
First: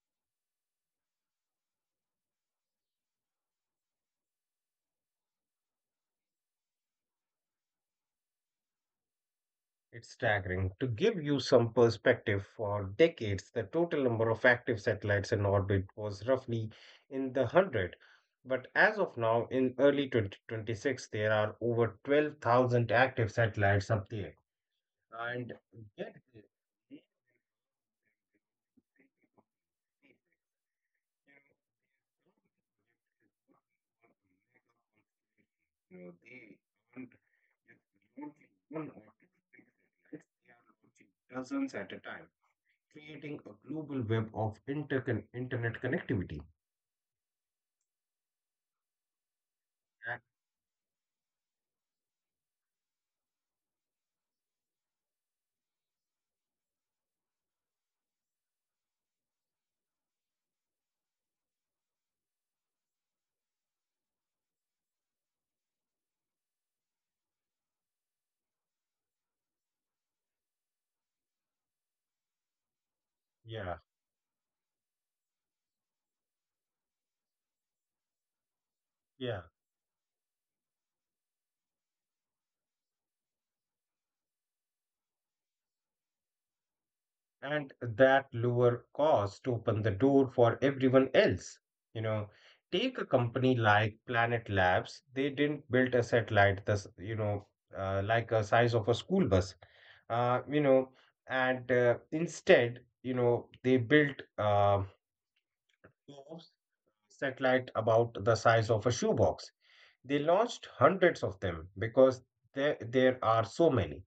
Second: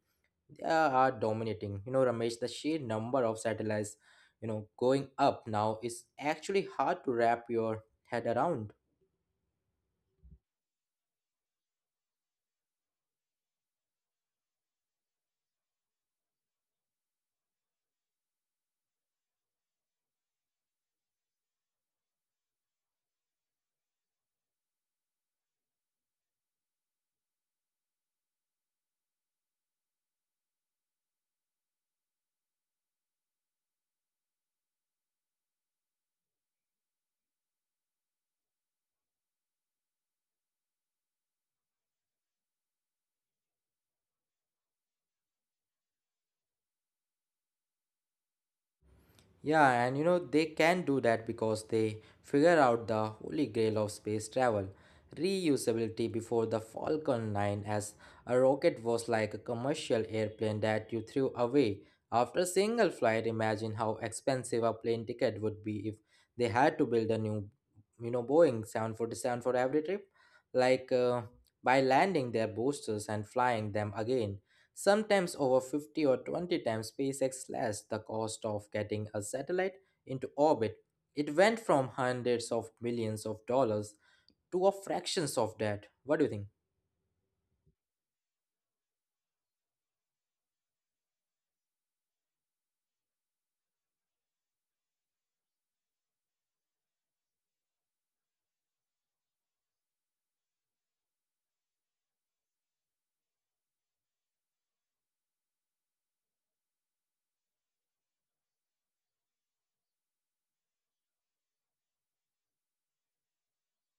uh, are dominating. You know, Ramesh, the sheer number of satellites, you know, going up now is actually hard to wrap your head around.
It's staggering. To give you some perspective, for decades, the total number of active satellites in orbit was roughly in the hundred. But as of now, in early twenty twenty-six, there are over twelve thousand active satellites up there. And get this, these people, you know, they aren't just launching one or two big satellites, they are launching dozens at a time, creating a global web of intercon- internet connectivity.
Yeah, and you know,
And-
they can do that because they figure out the holy grail of space travel reusability. Before the Falcon nine, as a rocket was like a commercial airplane that you threw away after a single flight. Imagine how expensive a plane ticket would be if they had to build a new, you know, Boeing seven forty-seven for every trip. Like uh, by landing their boosters and
Yeah,
flying them again, sometimes over fifty or twenty times, SpaceX slashed the cost of getting a
yeah.
satellite into orbit. It went from hundreds of millions of dollars to a fractions of that. What do you think?
And that lower cost open the door for everyone else. You know, Take a company like Planet Labs. They didn't build a satellite that's, you know, uh, like a size of a school bus. Uh, you know, and uh, Instead, you know, they built uh, satellite about the size of a shoebox. They launched hundreds of them because there, there are so many.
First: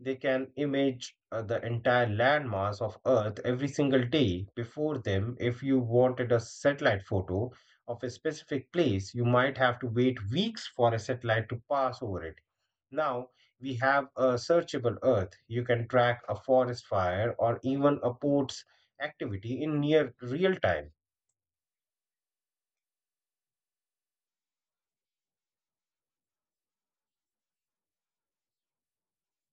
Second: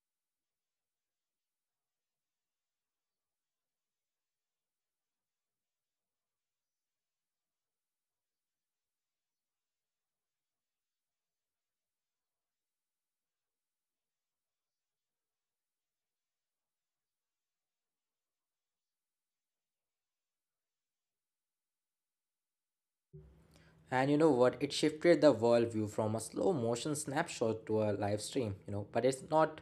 They can image uh, the entire landmass of Earth every single day before them. If you wanted a satellite photo of a specific place, you might have to wait weeks for a satellite to pass over it. Now we have a searchable Earth. You can track a forest fire or even a port's activity in near real time.
And you know what? It shifted the worldview from a slow motion snapshot to a live stream, you know. But it's not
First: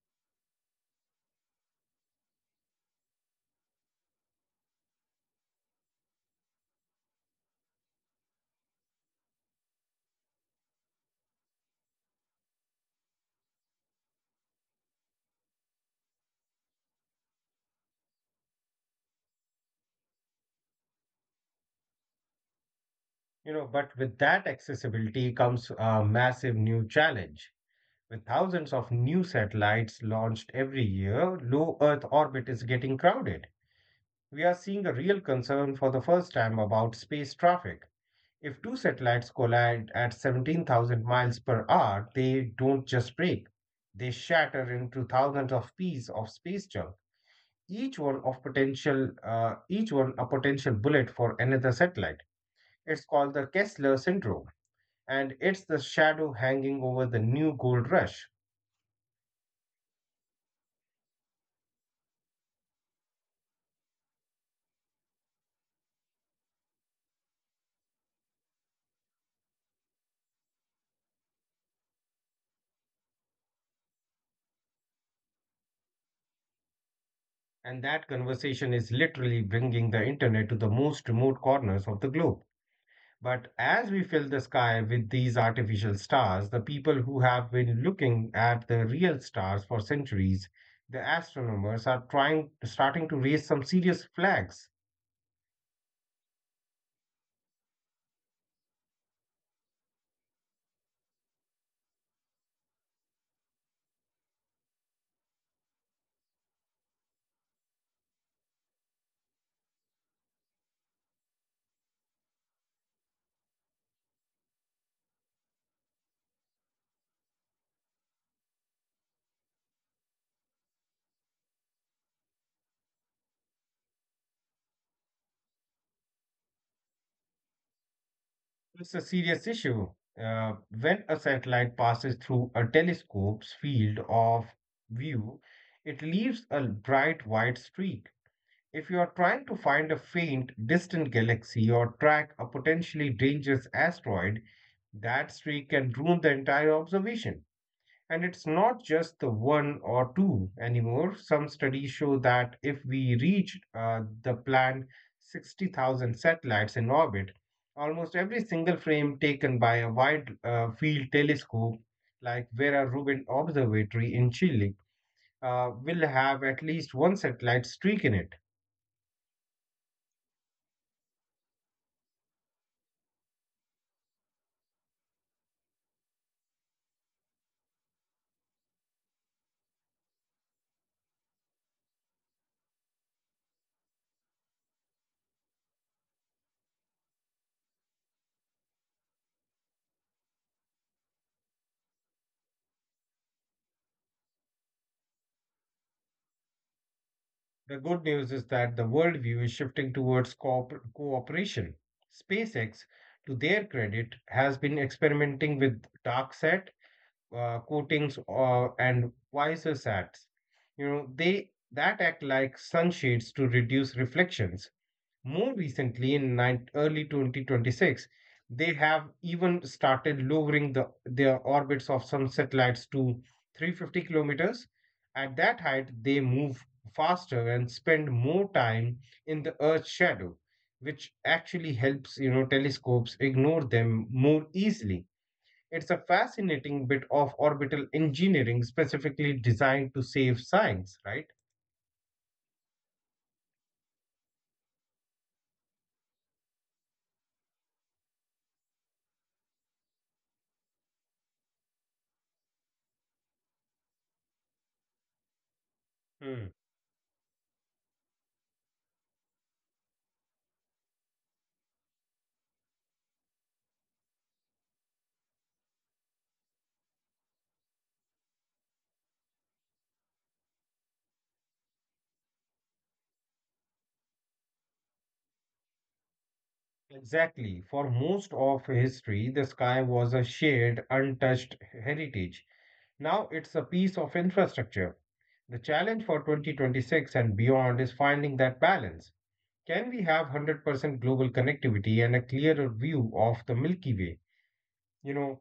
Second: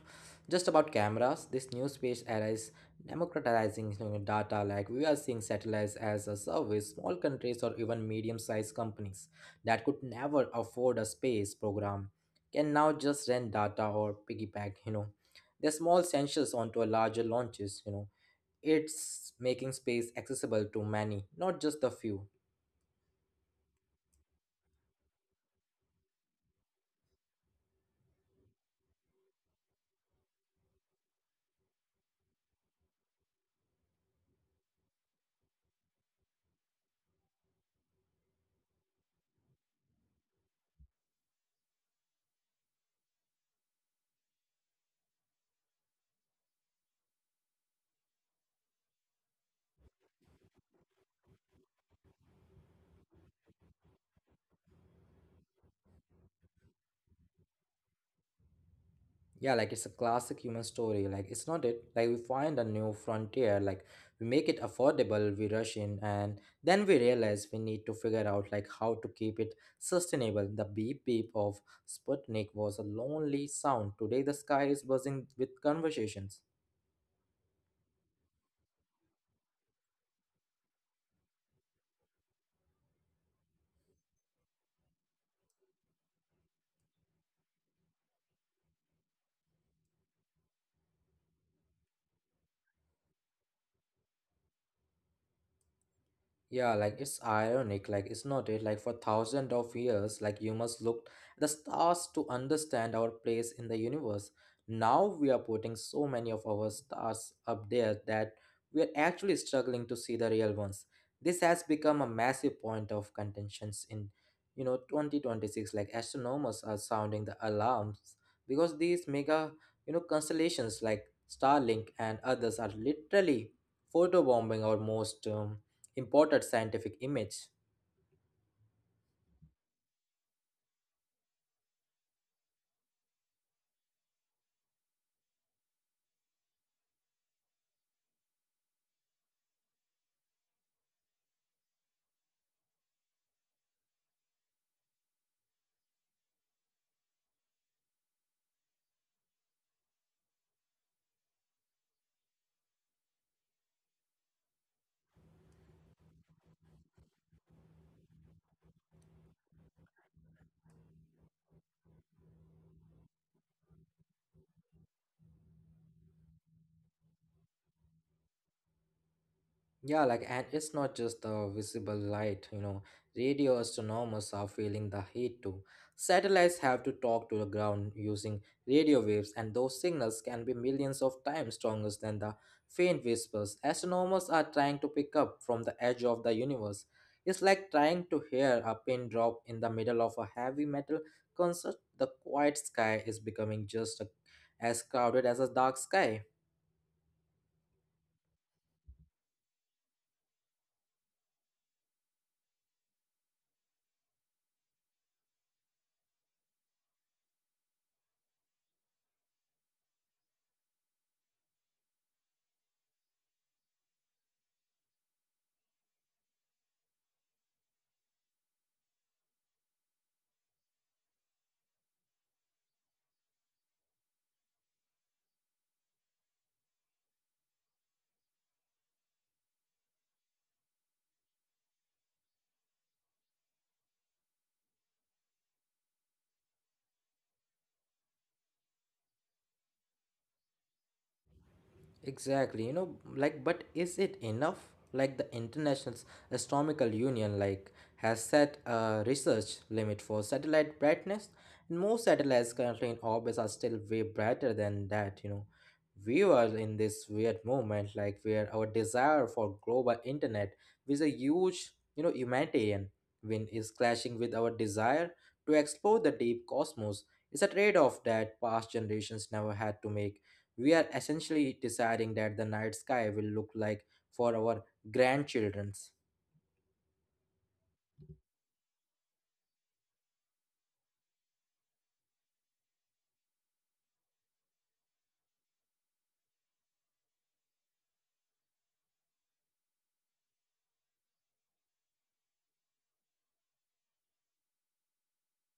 just about cameras. This new space era is democratizing, you know, data. Like we are seeing satellites as a service. Small countries or even medium sized companies that could never afford a space program can now just rent data or piggyback, you know, their small sensors onto a larger launches, you know. It's making space accessible to many, not just the few.
You know but with that accessibility comes a massive new challenge. With thousands of new satellites launched every year, low Earth orbit is getting crowded. We are seeing a real concern for the first time about space traffic. If two satellites collide at seventeen thousand miles per hour, they don't just break, they shatter into thousands of pieces of space junk, each one of potential uh, each one a potential bullet for another satellite. It's called the Kessler syndrome, and it's the shadow hanging over the new gold rush.
Yeah, like it's a classic human story. Like it's not it. Like we find a new frontier. Like we make it affordable. We rush in, and then we realize we need to figure out like how to keep it sustainable. The beep beep of Sputnik was a lonely sound. Today the sky is buzzing with conversations.
And that conversation is literally bringing the internet to the most remote corners of the globe. But as we fill the sky with these artificial stars, the people who have been looking at the real stars for centuries, the astronomers are trying starting to raise some serious flags.
Yeah, like it's ironic. Like it's not it. Like for thousands of years, like you must look at the stars to understand our place in the universe. Now we are putting so many of our stars up there that we are actually struggling to see the real ones. This has become a massive point of contentions in, you know, twenty twenty-six. Like astronomers are sounding the alarms because these mega, you know, constellations like Starlink and others are literally photobombing our most um, imported scientific image.
It's a serious issue. Uh, when a satellite passes through a telescope's field of view, it leaves a bright white streak. If you are trying to find a faint, distant galaxy or track a potentially dangerous asteroid, that streak can ruin the entire observation. And it's not just the one or two anymore. Some studies show that if we reach uh, the planned sixty thousand satellites in orbit, almost every single frame taken by a wide uh, field telescope like Vera Rubin Observatory in Chile uh, will have at least one satellite streak in it.
Yeah, like, and it's not just the visible light, you know, radio astronomers are feeling the heat too. Satellites have to talk to the ground using radio waves, and those signals can be millions of times stronger than the faint whispers astronomers are trying to pick up from the edge of the universe. It's like trying to hear a pin drop in the middle of a heavy metal concert. The quiet sky is becoming just a, as crowded as a dark sky.
The good news is that the worldview is shifting towards cooper- cooperation. SpaceX, to their credit, has been experimenting with dark sat uh, coatings uh, and visor sats. You know, they that act like sunshades to reduce reflections. More recently, in nine, early twenty twenty-six, they have even started lowering the, their orbits of some satellites to three hundred fifty kilometers. At that height, they move faster and spend more time in the Earth's shadow, which actually helps you know telescopes ignore them more easily. It's a fascinating bit of orbital engineering specifically designed to save science, right?
Exactly, you know, like, but is it enough? Like, the International Astronomical Union, like, has set a research limit for satellite brightness, and most satellites currently in orbit are still way brighter than that, you know. We were
Hmm.
in this weird moment, like, where our desire for global internet with a huge, you know, humanitarian win is clashing with our desire to explore the deep cosmos. It's a trade off that past generations never had to make. We are essentially deciding that the night sky will look like for our grandchildren's.
Exactly. For most of history, the sky was a shared, untouched heritage. Now it's a piece of infrastructure. The challenge for twenty twenty-six and beyond is finding that balance. Can we have one hundred percent global connectivity and a clearer view of the Milky Way? You know,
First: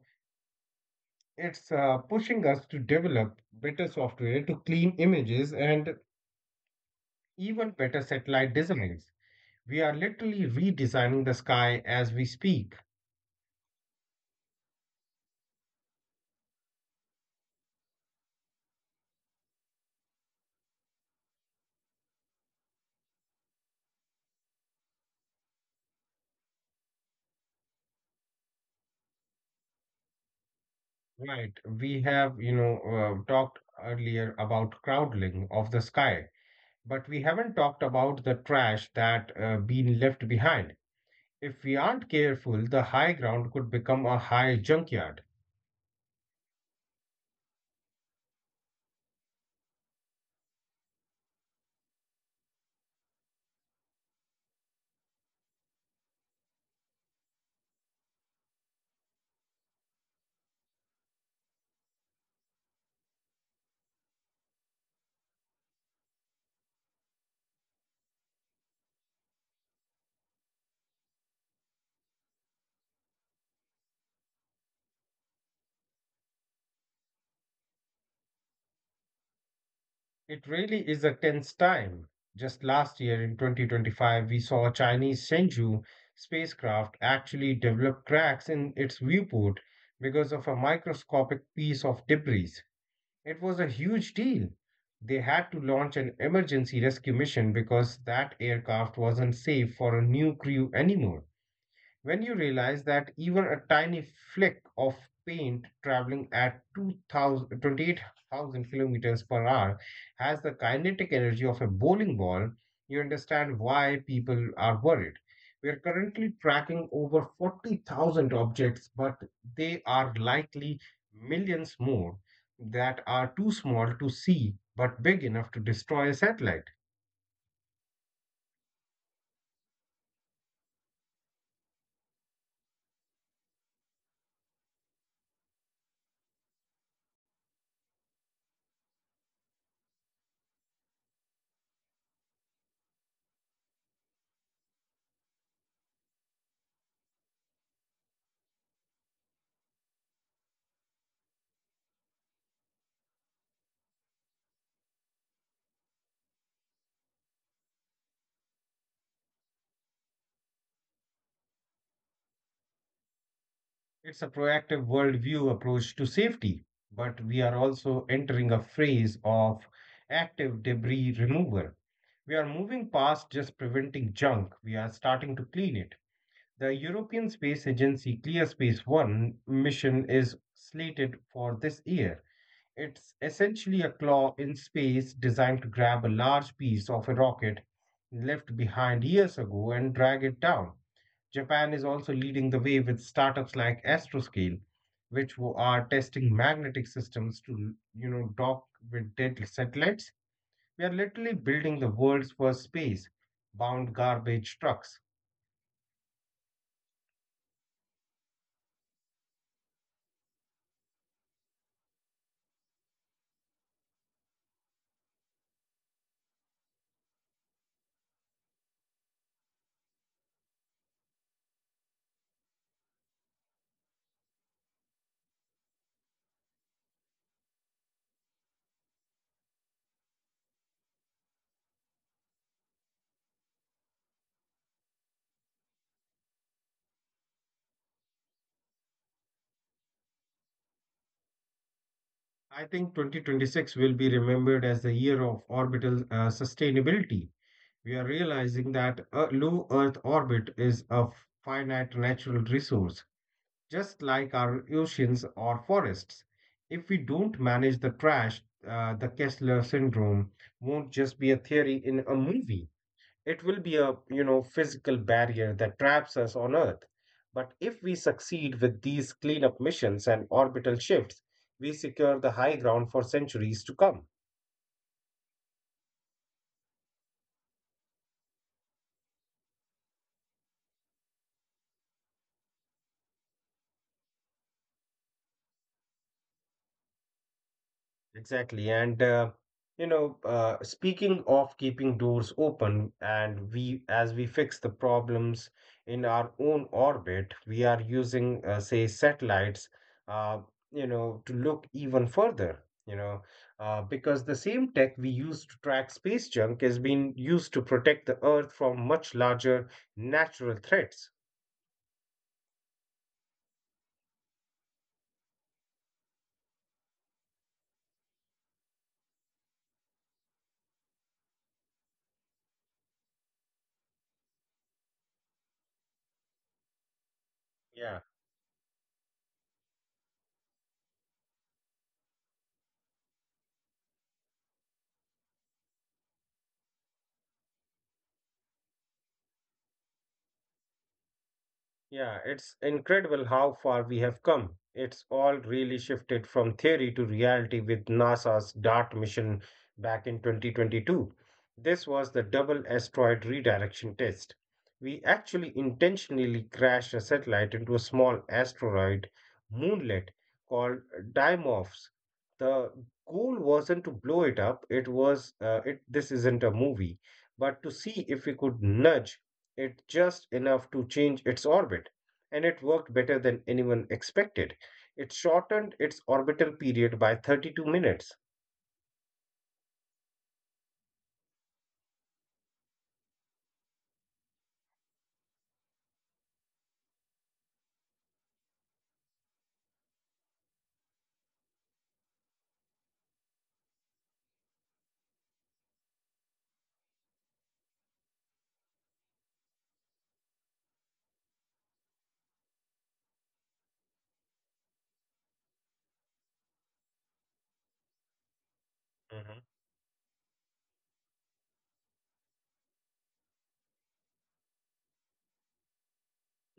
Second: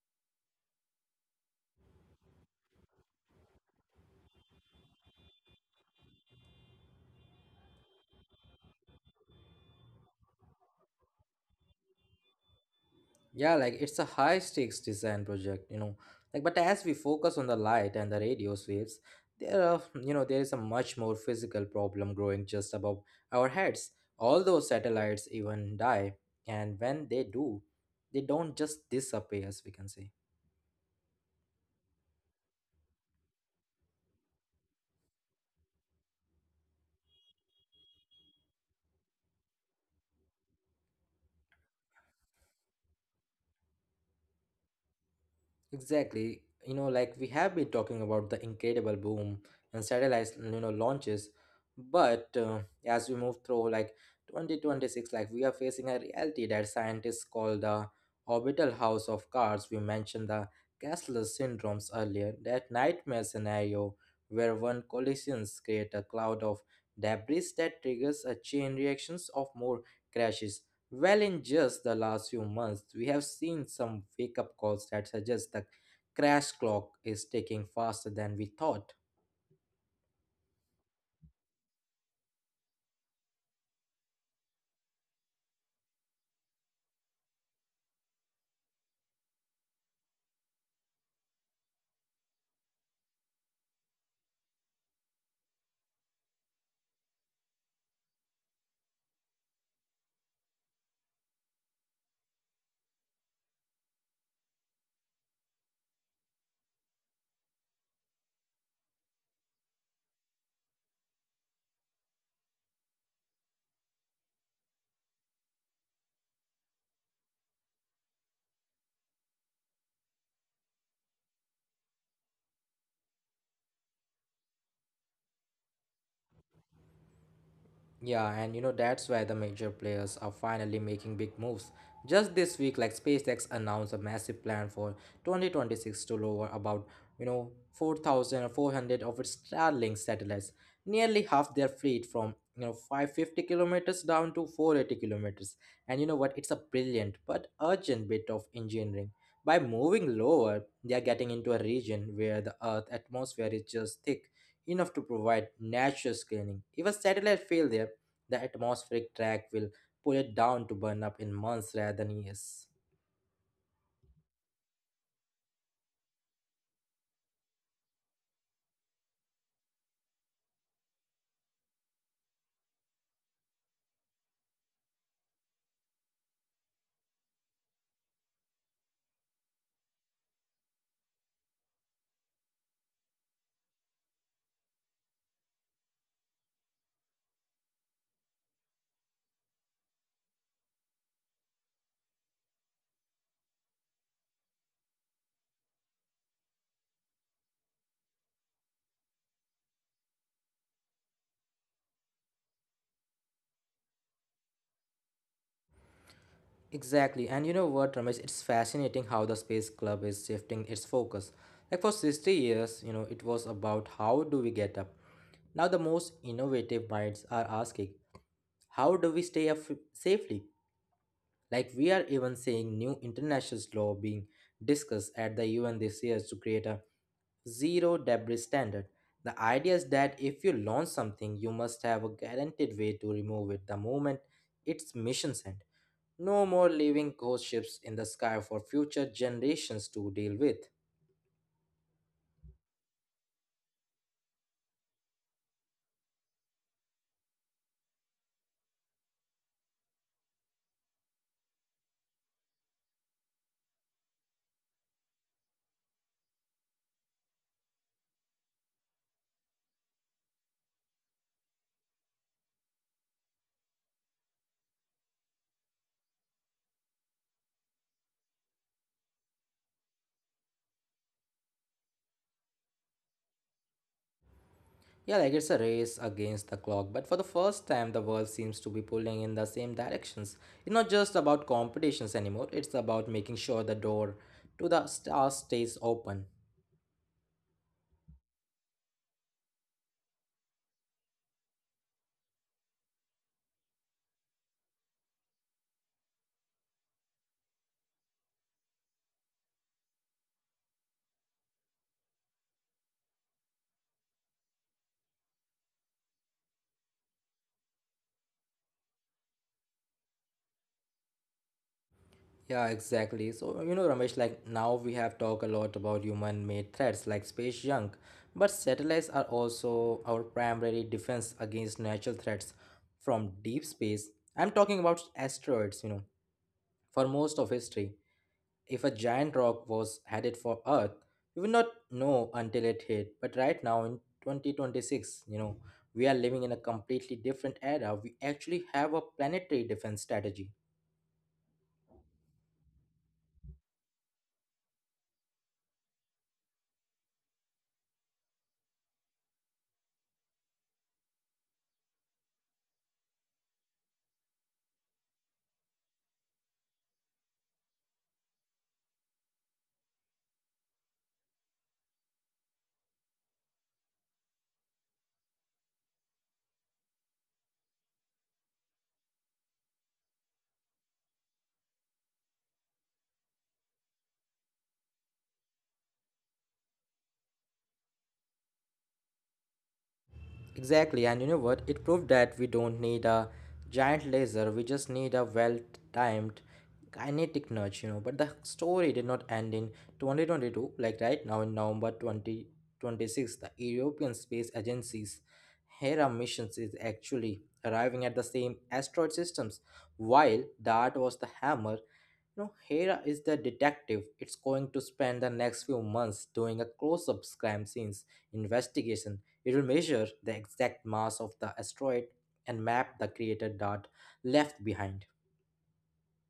it's uh, pushing us to develop better software to clean images and even better satellite designs. We are literally redesigning the sky as we speak.
Yeah, like it's a high stakes design project, you know. Like, but as we focus on the light and the radio waves, there are, you know, there is a much more physical problem growing just above our heads. All those satellites even die, and when they do, they don't just disappear, as we can say.
Right. We have, you know, uh, talked earlier about crowdling of the sky, but we haven't talked about the trash that uh, been left behind. If we aren't careful, the high ground could become a high junkyard.
Exactly. You know, like we have been talking about the incredible boom and satellite, you know, launches, but uh, as we move through like twenty twenty-six, like we are facing a reality that scientists call the orbital house of cards. We mentioned the cashless syndromes earlier, that nightmare scenario where one collisions create a cloud of debris that triggers a chain reactions of more crashes. Well, in just the last few months, we have seen some wake up calls that suggest the crash clock is ticking faster than we thought.
It really is a tense time. Just last year in twenty twenty-five, we saw a Chinese Shenzhou spacecraft actually develop cracks in its viewport because of a microscopic piece of debris. It was a huge deal. They had to launch an emergency rescue mission because that aircraft wasn't safe for a new crew anymore. When you realize that even a tiny flick of paint traveling at two thousand twenty-eight thousand kilometers per hour has the kinetic energy of a bowling ball, you understand why people are worried. We are currently tracking over forty thousand objects, but they are likely millions more that are too small to see but big enough to destroy a satellite.
Yeah, and you know that's why the major players are finally making big moves. Just this week, like SpaceX announced a massive plan for twenty twenty-six to lower about, you know, four thousand four hundred of its Starlink satellites, nearly half their fleet from, you know, five hundred fifty kilometers down to four hundred eighty kilometers. And you know what? It's a brilliant but urgent bit of engineering. By moving lower, they are getting into a region where the Earth atmosphere is just thick enough to provide natural screening. If a satellite failed there, the atmospheric track will pull it down to burn up in months rather than years.
It's a proactive worldview approach to safety, but we are also entering a phase of active debris removal. We are moving past just preventing junk, we are starting to clean it. The European Space Agency ClearSpace one mission is slated for this year. It's essentially a claw in space designed to grab a large piece of a rocket left behind years ago and drag it down. Japan is also leading the way with startups like Astroscale, which are testing magnetic systems to, you know, dock with dead satellites. We are literally building the world's first space-bound garbage trucks.
Exactly, and you know what, Ramesh? It's fascinating how the Space Club is shifting its focus. Like for sixty years, you know, it was about how do we get up. Now the most innovative minds are asking, how do we stay up safely? Like we are even seeing new international law being discussed at the U N this year to create a zero debris standard. The idea is that if you launch something, you must have a guaranteed way to remove it the moment its mission's end. No more leaving ghost ships in the sky for future generations to deal with.
I think twenty twenty-six will be remembered as the year of orbital uh, sustainability. We are realizing that a low Earth orbit is a finite natural resource just like our oceans or forests. If we don't manage the trash, uh, the Kessler syndrome won't just be a theory in a movie. It will be a you know physical barrier that traps us on Earth. But if we succeed with these cleanup missions and orbital shifts, we secure the high ground for centuries to come.
Yeah, like it's a race against the clock, but for the first time, the world seems to be pulling in the same directions. It's not just about competitions anymore, it's about making sure the door to the stars stays open.
Exactly. And, uh, you know, uh, speaking of keeping doors open, and we, as we fix the problems in our own orbit, we are using, uh, say, satellites, uh, you know, to look even further, you know, uh, because the same tech we use to track space junk has been used to protect the Earth from much larger natural threats.
Yeah, exactly. So, you know, Ramesh, like now we have talked a lot about human made threats like space junk, but satellites are also our primary defense against natural threats from deep space. I'm talking about asteroids, you know. For most of
Yeah.
history, if a giant rock was headed for Earth, we would not know until it hit. But right now in twenty twenty-six, you know, we are living in a completely different era. We actually have a planetary defense strategy.
Yeah, it's incredible how far we have come. It's all really shifted from theory to reality with NASA's DART mission back in twenty twenty-two. This was the double asteroid redirection test. We actually intentionally crashed a satellite into a small asteroid moonlet called Dimorphos. The goal wasn't to blow it up, it was uh, it this isn't a movie, but to see if we could nudge it just enough to change its orbit, and it worked better than anyone expected. It shortened its orbital period by thirty-two minutes.
Exactly, and you know what? It proved that we don't need a giant laser, we just need a well timed kinetic nudge, you know. But the story did not end in twenty twenty-two. Like right now in November twenty twenty-six, the European Space Agency's Hera missions is actually arriving at the same asteroid systems. While DART was the hammer, no, Hera is the detective. It's going to spend the next few months doing a close-up crime scenes
Hmm.
investigation. It will measure the exact mass of the asteroid and map the crater dot left behind.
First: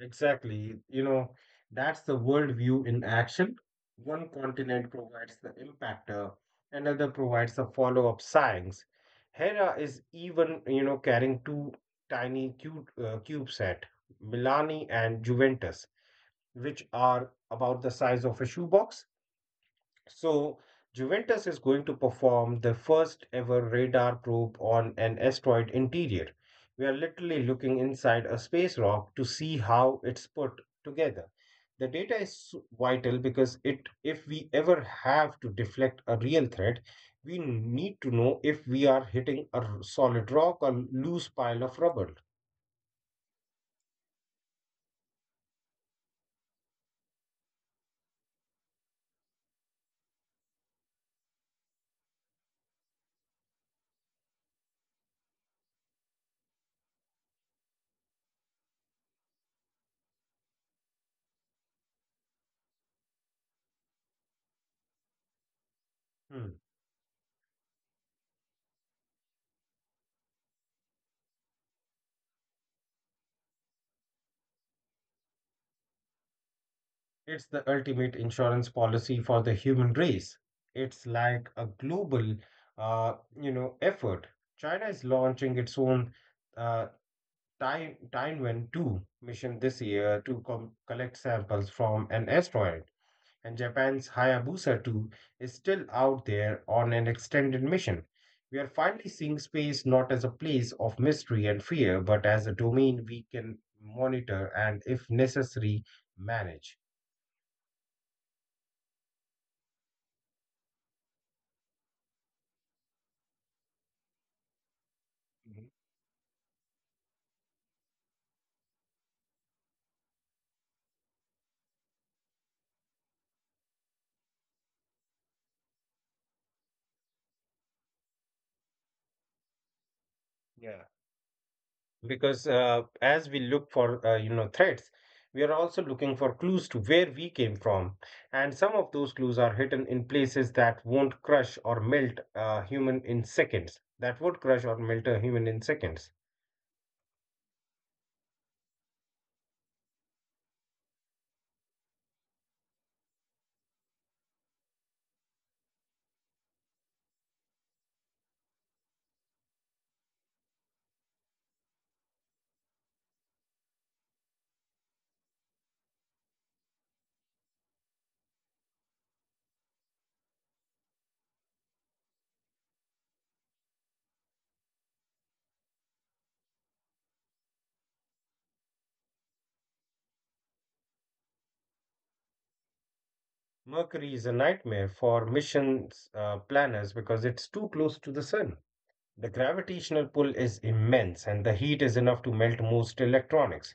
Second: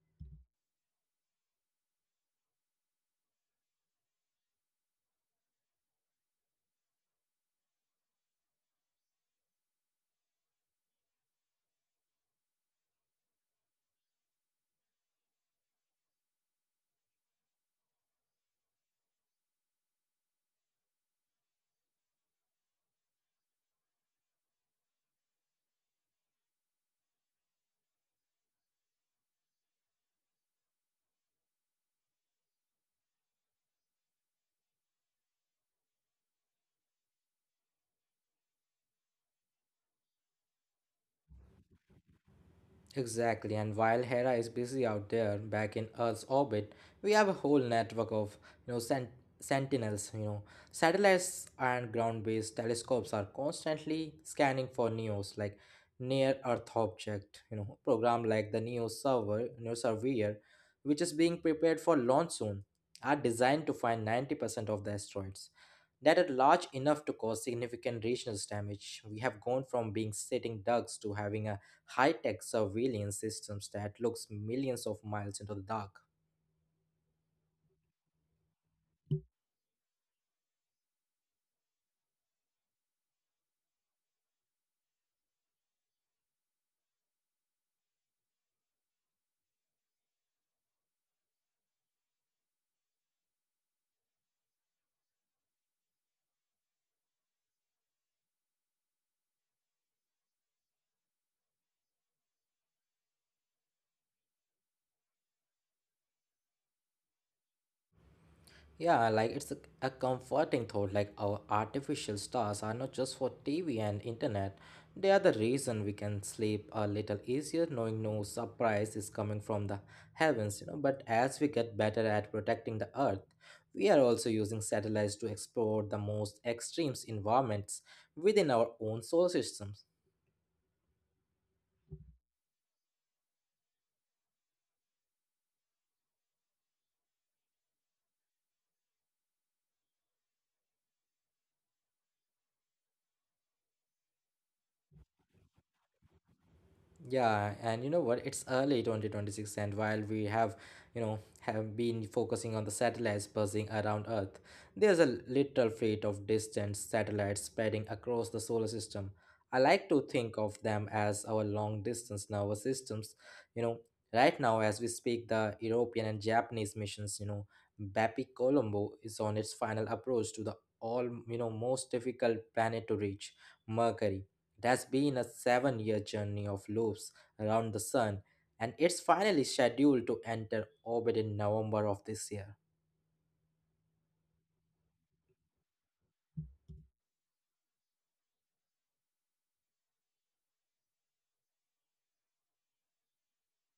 Exactly. You know, that's the worldview in action. One continent provides the impactor, another provides the follow-up science. Hera is even, you know, carrying two tiny cube, uh, CubeSat, Milani and Juventus, which are about the size of a shoebox. So, Juventus is going to perform the first ever radar probe on an asteroid interior. We are literally looking inside a space rock to see how it's put together. The data is so vital because it if we ever have to deflect a real threat, we need to know if we are hitting a solid rock or loose pile of rubble.
Exactly, and while Hera is busy out there back in Earth's orbit, we have a whole network of, you know, sent- sentinels. You know, satellites and ground-based telescopes are constantly scanning for N E Os, like near-Earth object. You know, program like the NEO server, NEO surveyor, which is being prepared for launch soon, are designed to find ninety percent of the asteroids that are large
Hmm.
enough to cause significant regional damage. We have gone from being sitting ducks to having a high-tech surveillance systems that looks millions of miles into the dark.
It's the ultimate insurance policy for the human race. It's like a global, uh, you know, effort. China is launching its own uh, Tai- Tianwen two mission this year to com- collect samples from an asteroid. And Japan's Hayabusa two is still out there on an extended mission. We are finally seeing space not as a place of mystery and fear, but as a domain we can monitor and, if necessary, manage.
Yeah, like it's a, a comforting thought like our artificial stars are not just for T V and internet. They are the
Mhm.
reason we can sleep a little easier knowing no surprise is coming from the heavens, you know. But as we get better at protecting the earth, we are also using satellites to explore the most extreme environments within our own solar systems.
Yeah, because uh, as we look for uh, you know threats, we are also looking for clues to where we came from, and some of those clues are hidden in places that won't crush or melt a human in seconds that would crush or melt a human in seconds.
Yeah, and you know what? It's early twenty twenty-six, and while we have, you know, have been focusing on the satellites buzzing around Earth, there's a little fleet of distant satellites spreading across the solar system. I like to think of them as our long distance nervous systems. You know, right now, as we speak, the European and Japanese missions, you know, BAPI Colombo is on its final approach to the all, you know, most difficult planet to reach, Mercury. It has been a seven year journey of loops around the sun, and it's finally scheduled to enter orbit in November of this year.
Mercury is a nightmare for missions uh, planners because it's too close to the sun. The gravitational pull is immense and the heat is enough to melt most electronics.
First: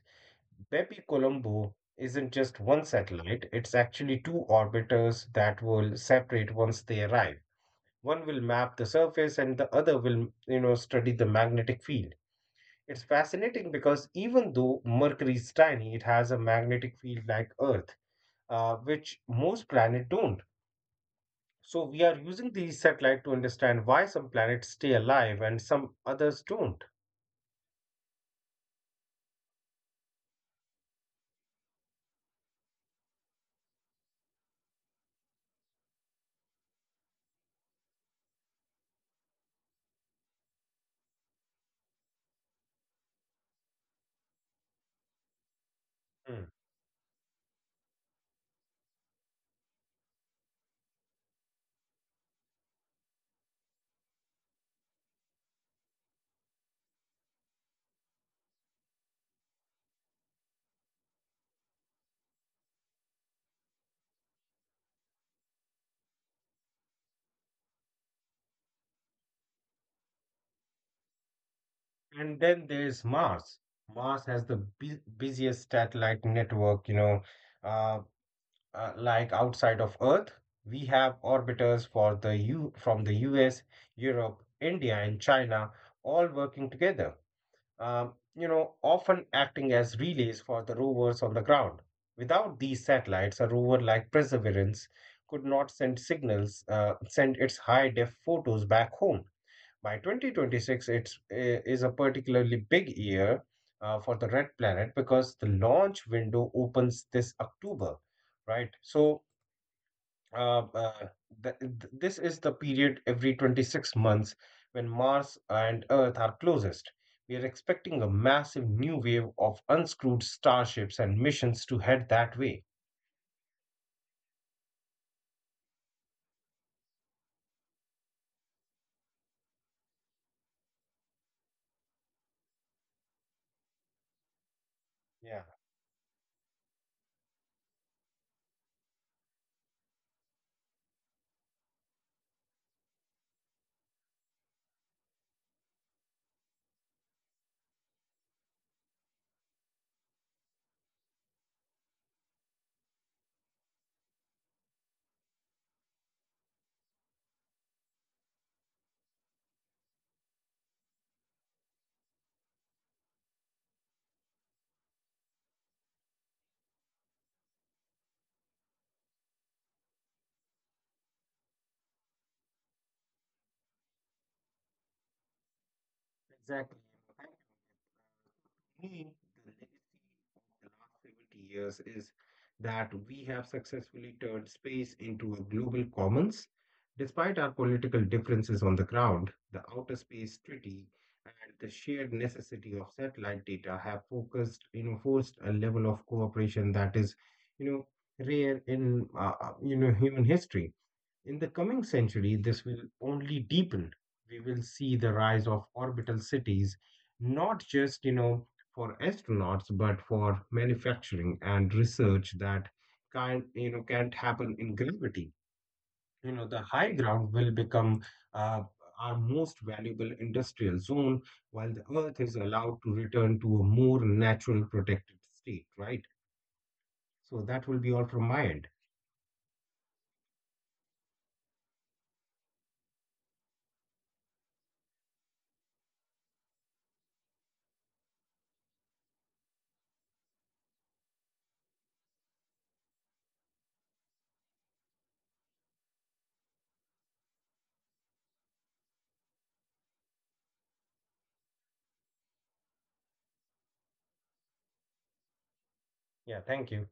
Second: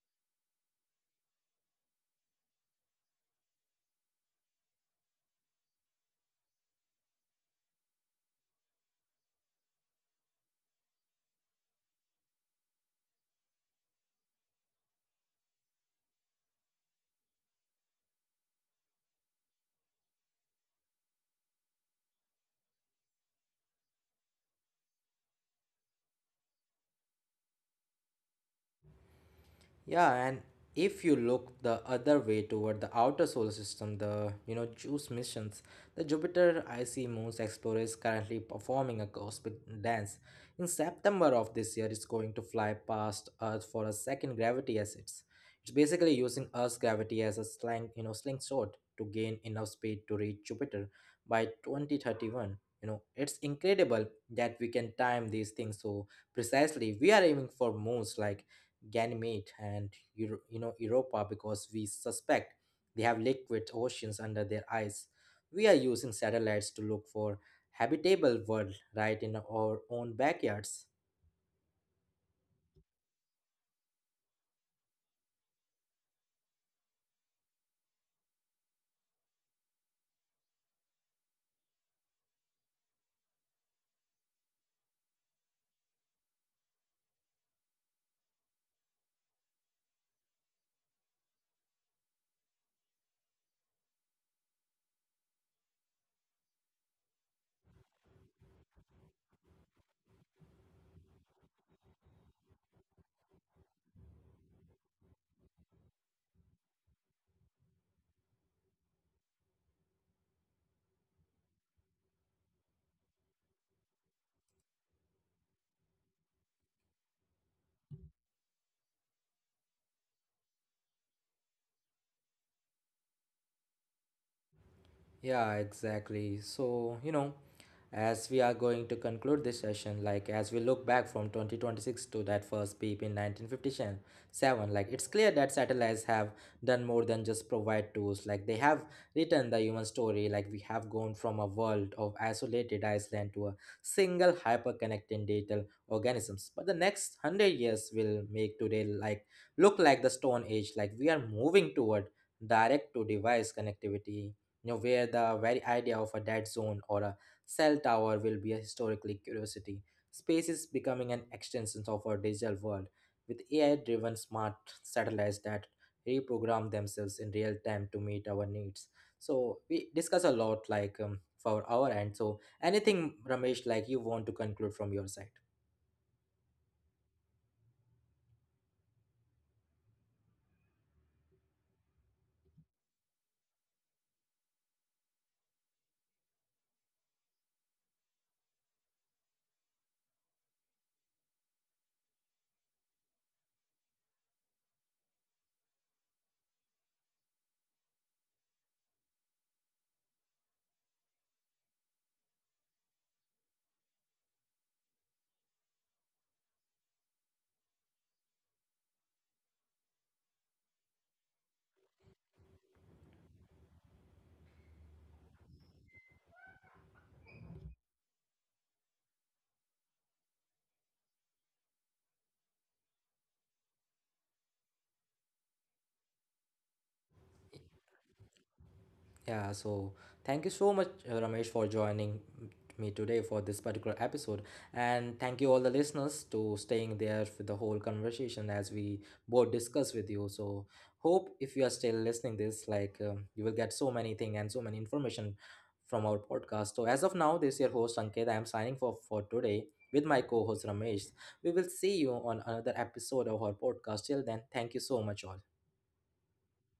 Bepi Colombo isn't just one satellite, it's actually two orbiters that will separate once they arrive. One will map the surface and the other will, you know, study the magnetic field. It's fascinating because even though Mercury is tiny, it has a magnetic field like Earth, uh, which most planets don't. So we are using these satellites to understand why some planets stay alive and some others don't.
Yeah, and if you look the other way toward the outer solar system, the, you know, JUICE missions, the Jupiter icy moons explorer is currently performing a cosmic dance. In September of this year, it's going to fly past Earth for a second gravity as it's. It's basically
Hmm.
using Earth's gravity as a slang, you know, slingshot to gain enough speed to reach Jupiter by twenty thirty-one. You know, it's incredible that we can time these things so precisely. We are aiming for moons like Ganymede and Euro- you know Europa because we suspect they have liquid oceans under their ice. We are using satellites to look for habitable world right in our own backyards.
And then there's Mars. Mars has the bu- busiest satellite network, you know, uh, uh, like outside of Earth. We have orbiters for the U from the U S, Europe, India, and China, all working together. Um, you know, often acting as relays for the rovers on the ground. Without these satellites, a rover like Perseverance could not send signals, uh, send its high def photos back home. By twenty twenty-six, it's, i- is a particularly big year uh, for the Red Planet because the launch window opens this October, right? So, uh, uh, th- th- this is the period every twenty-six months when Mars and Earth are closest. We are expecting a massive new wave of unscrewed starships and missions to head that way.
Yeah, exactly. So, you know, as we are going to conclude this session, like as we look back from twenty twenty-six to that first peep in nineteen fifty-seven, like it's clear
Yeah.
that satellites have done more than just provide tools. Like they have written the human story. Like we have gone from a world of isolated Iceland to a single hyper-connected digital organisms. But the next one hundred years will make today like look like the Stone Age. Like we are moving toward direct to device connectivity, you know, where the very idea of a dead zone or a cell tower will be a historically curiosity. Space is becoming an extension of our digital world with A I-driven smart satellites that reprogram themselves in real time to meet our needs. So we discuss a lot like um, for our end. So anything, Ramesh, like you want to conclude from your side?
Exactly. Thank you, Ankit. Uh, To me, the legacy of the last seventy years is that we have successfully turned space into a global commons. Despite our political differences on the ground, the Outer Space Treaty and the shared necessity of satellite data have focused, you know, forced a level of cooperation that is, you know, rare in, uh, uh, you know, human history. In the coming century, this will only deepen. We will see the rise of orbital cities, not just, you know, for astronauts, but for manufacturing and research that can't, you know, can't happen in gravity. You know, the high ground will become uh, our most valuable industrial zone, while the Earth is allowed to return to a more natural protected state, right? So that will be all from my end.
Yeah, so thank you so much, uh, Ramesh, for joining me today for this particular episode. And thank you all the listeners to staying there for the whole conversation as we both discuss with you. So hope if you are still listening this, like um, you will get so many thing and so many information from our podcast. So as of now, this is your host Ankit. I am signing for for today with my co-host Ramesh. We will see you on another episode of our podcast. Till then, thank you so much all.
Yeah, thank you.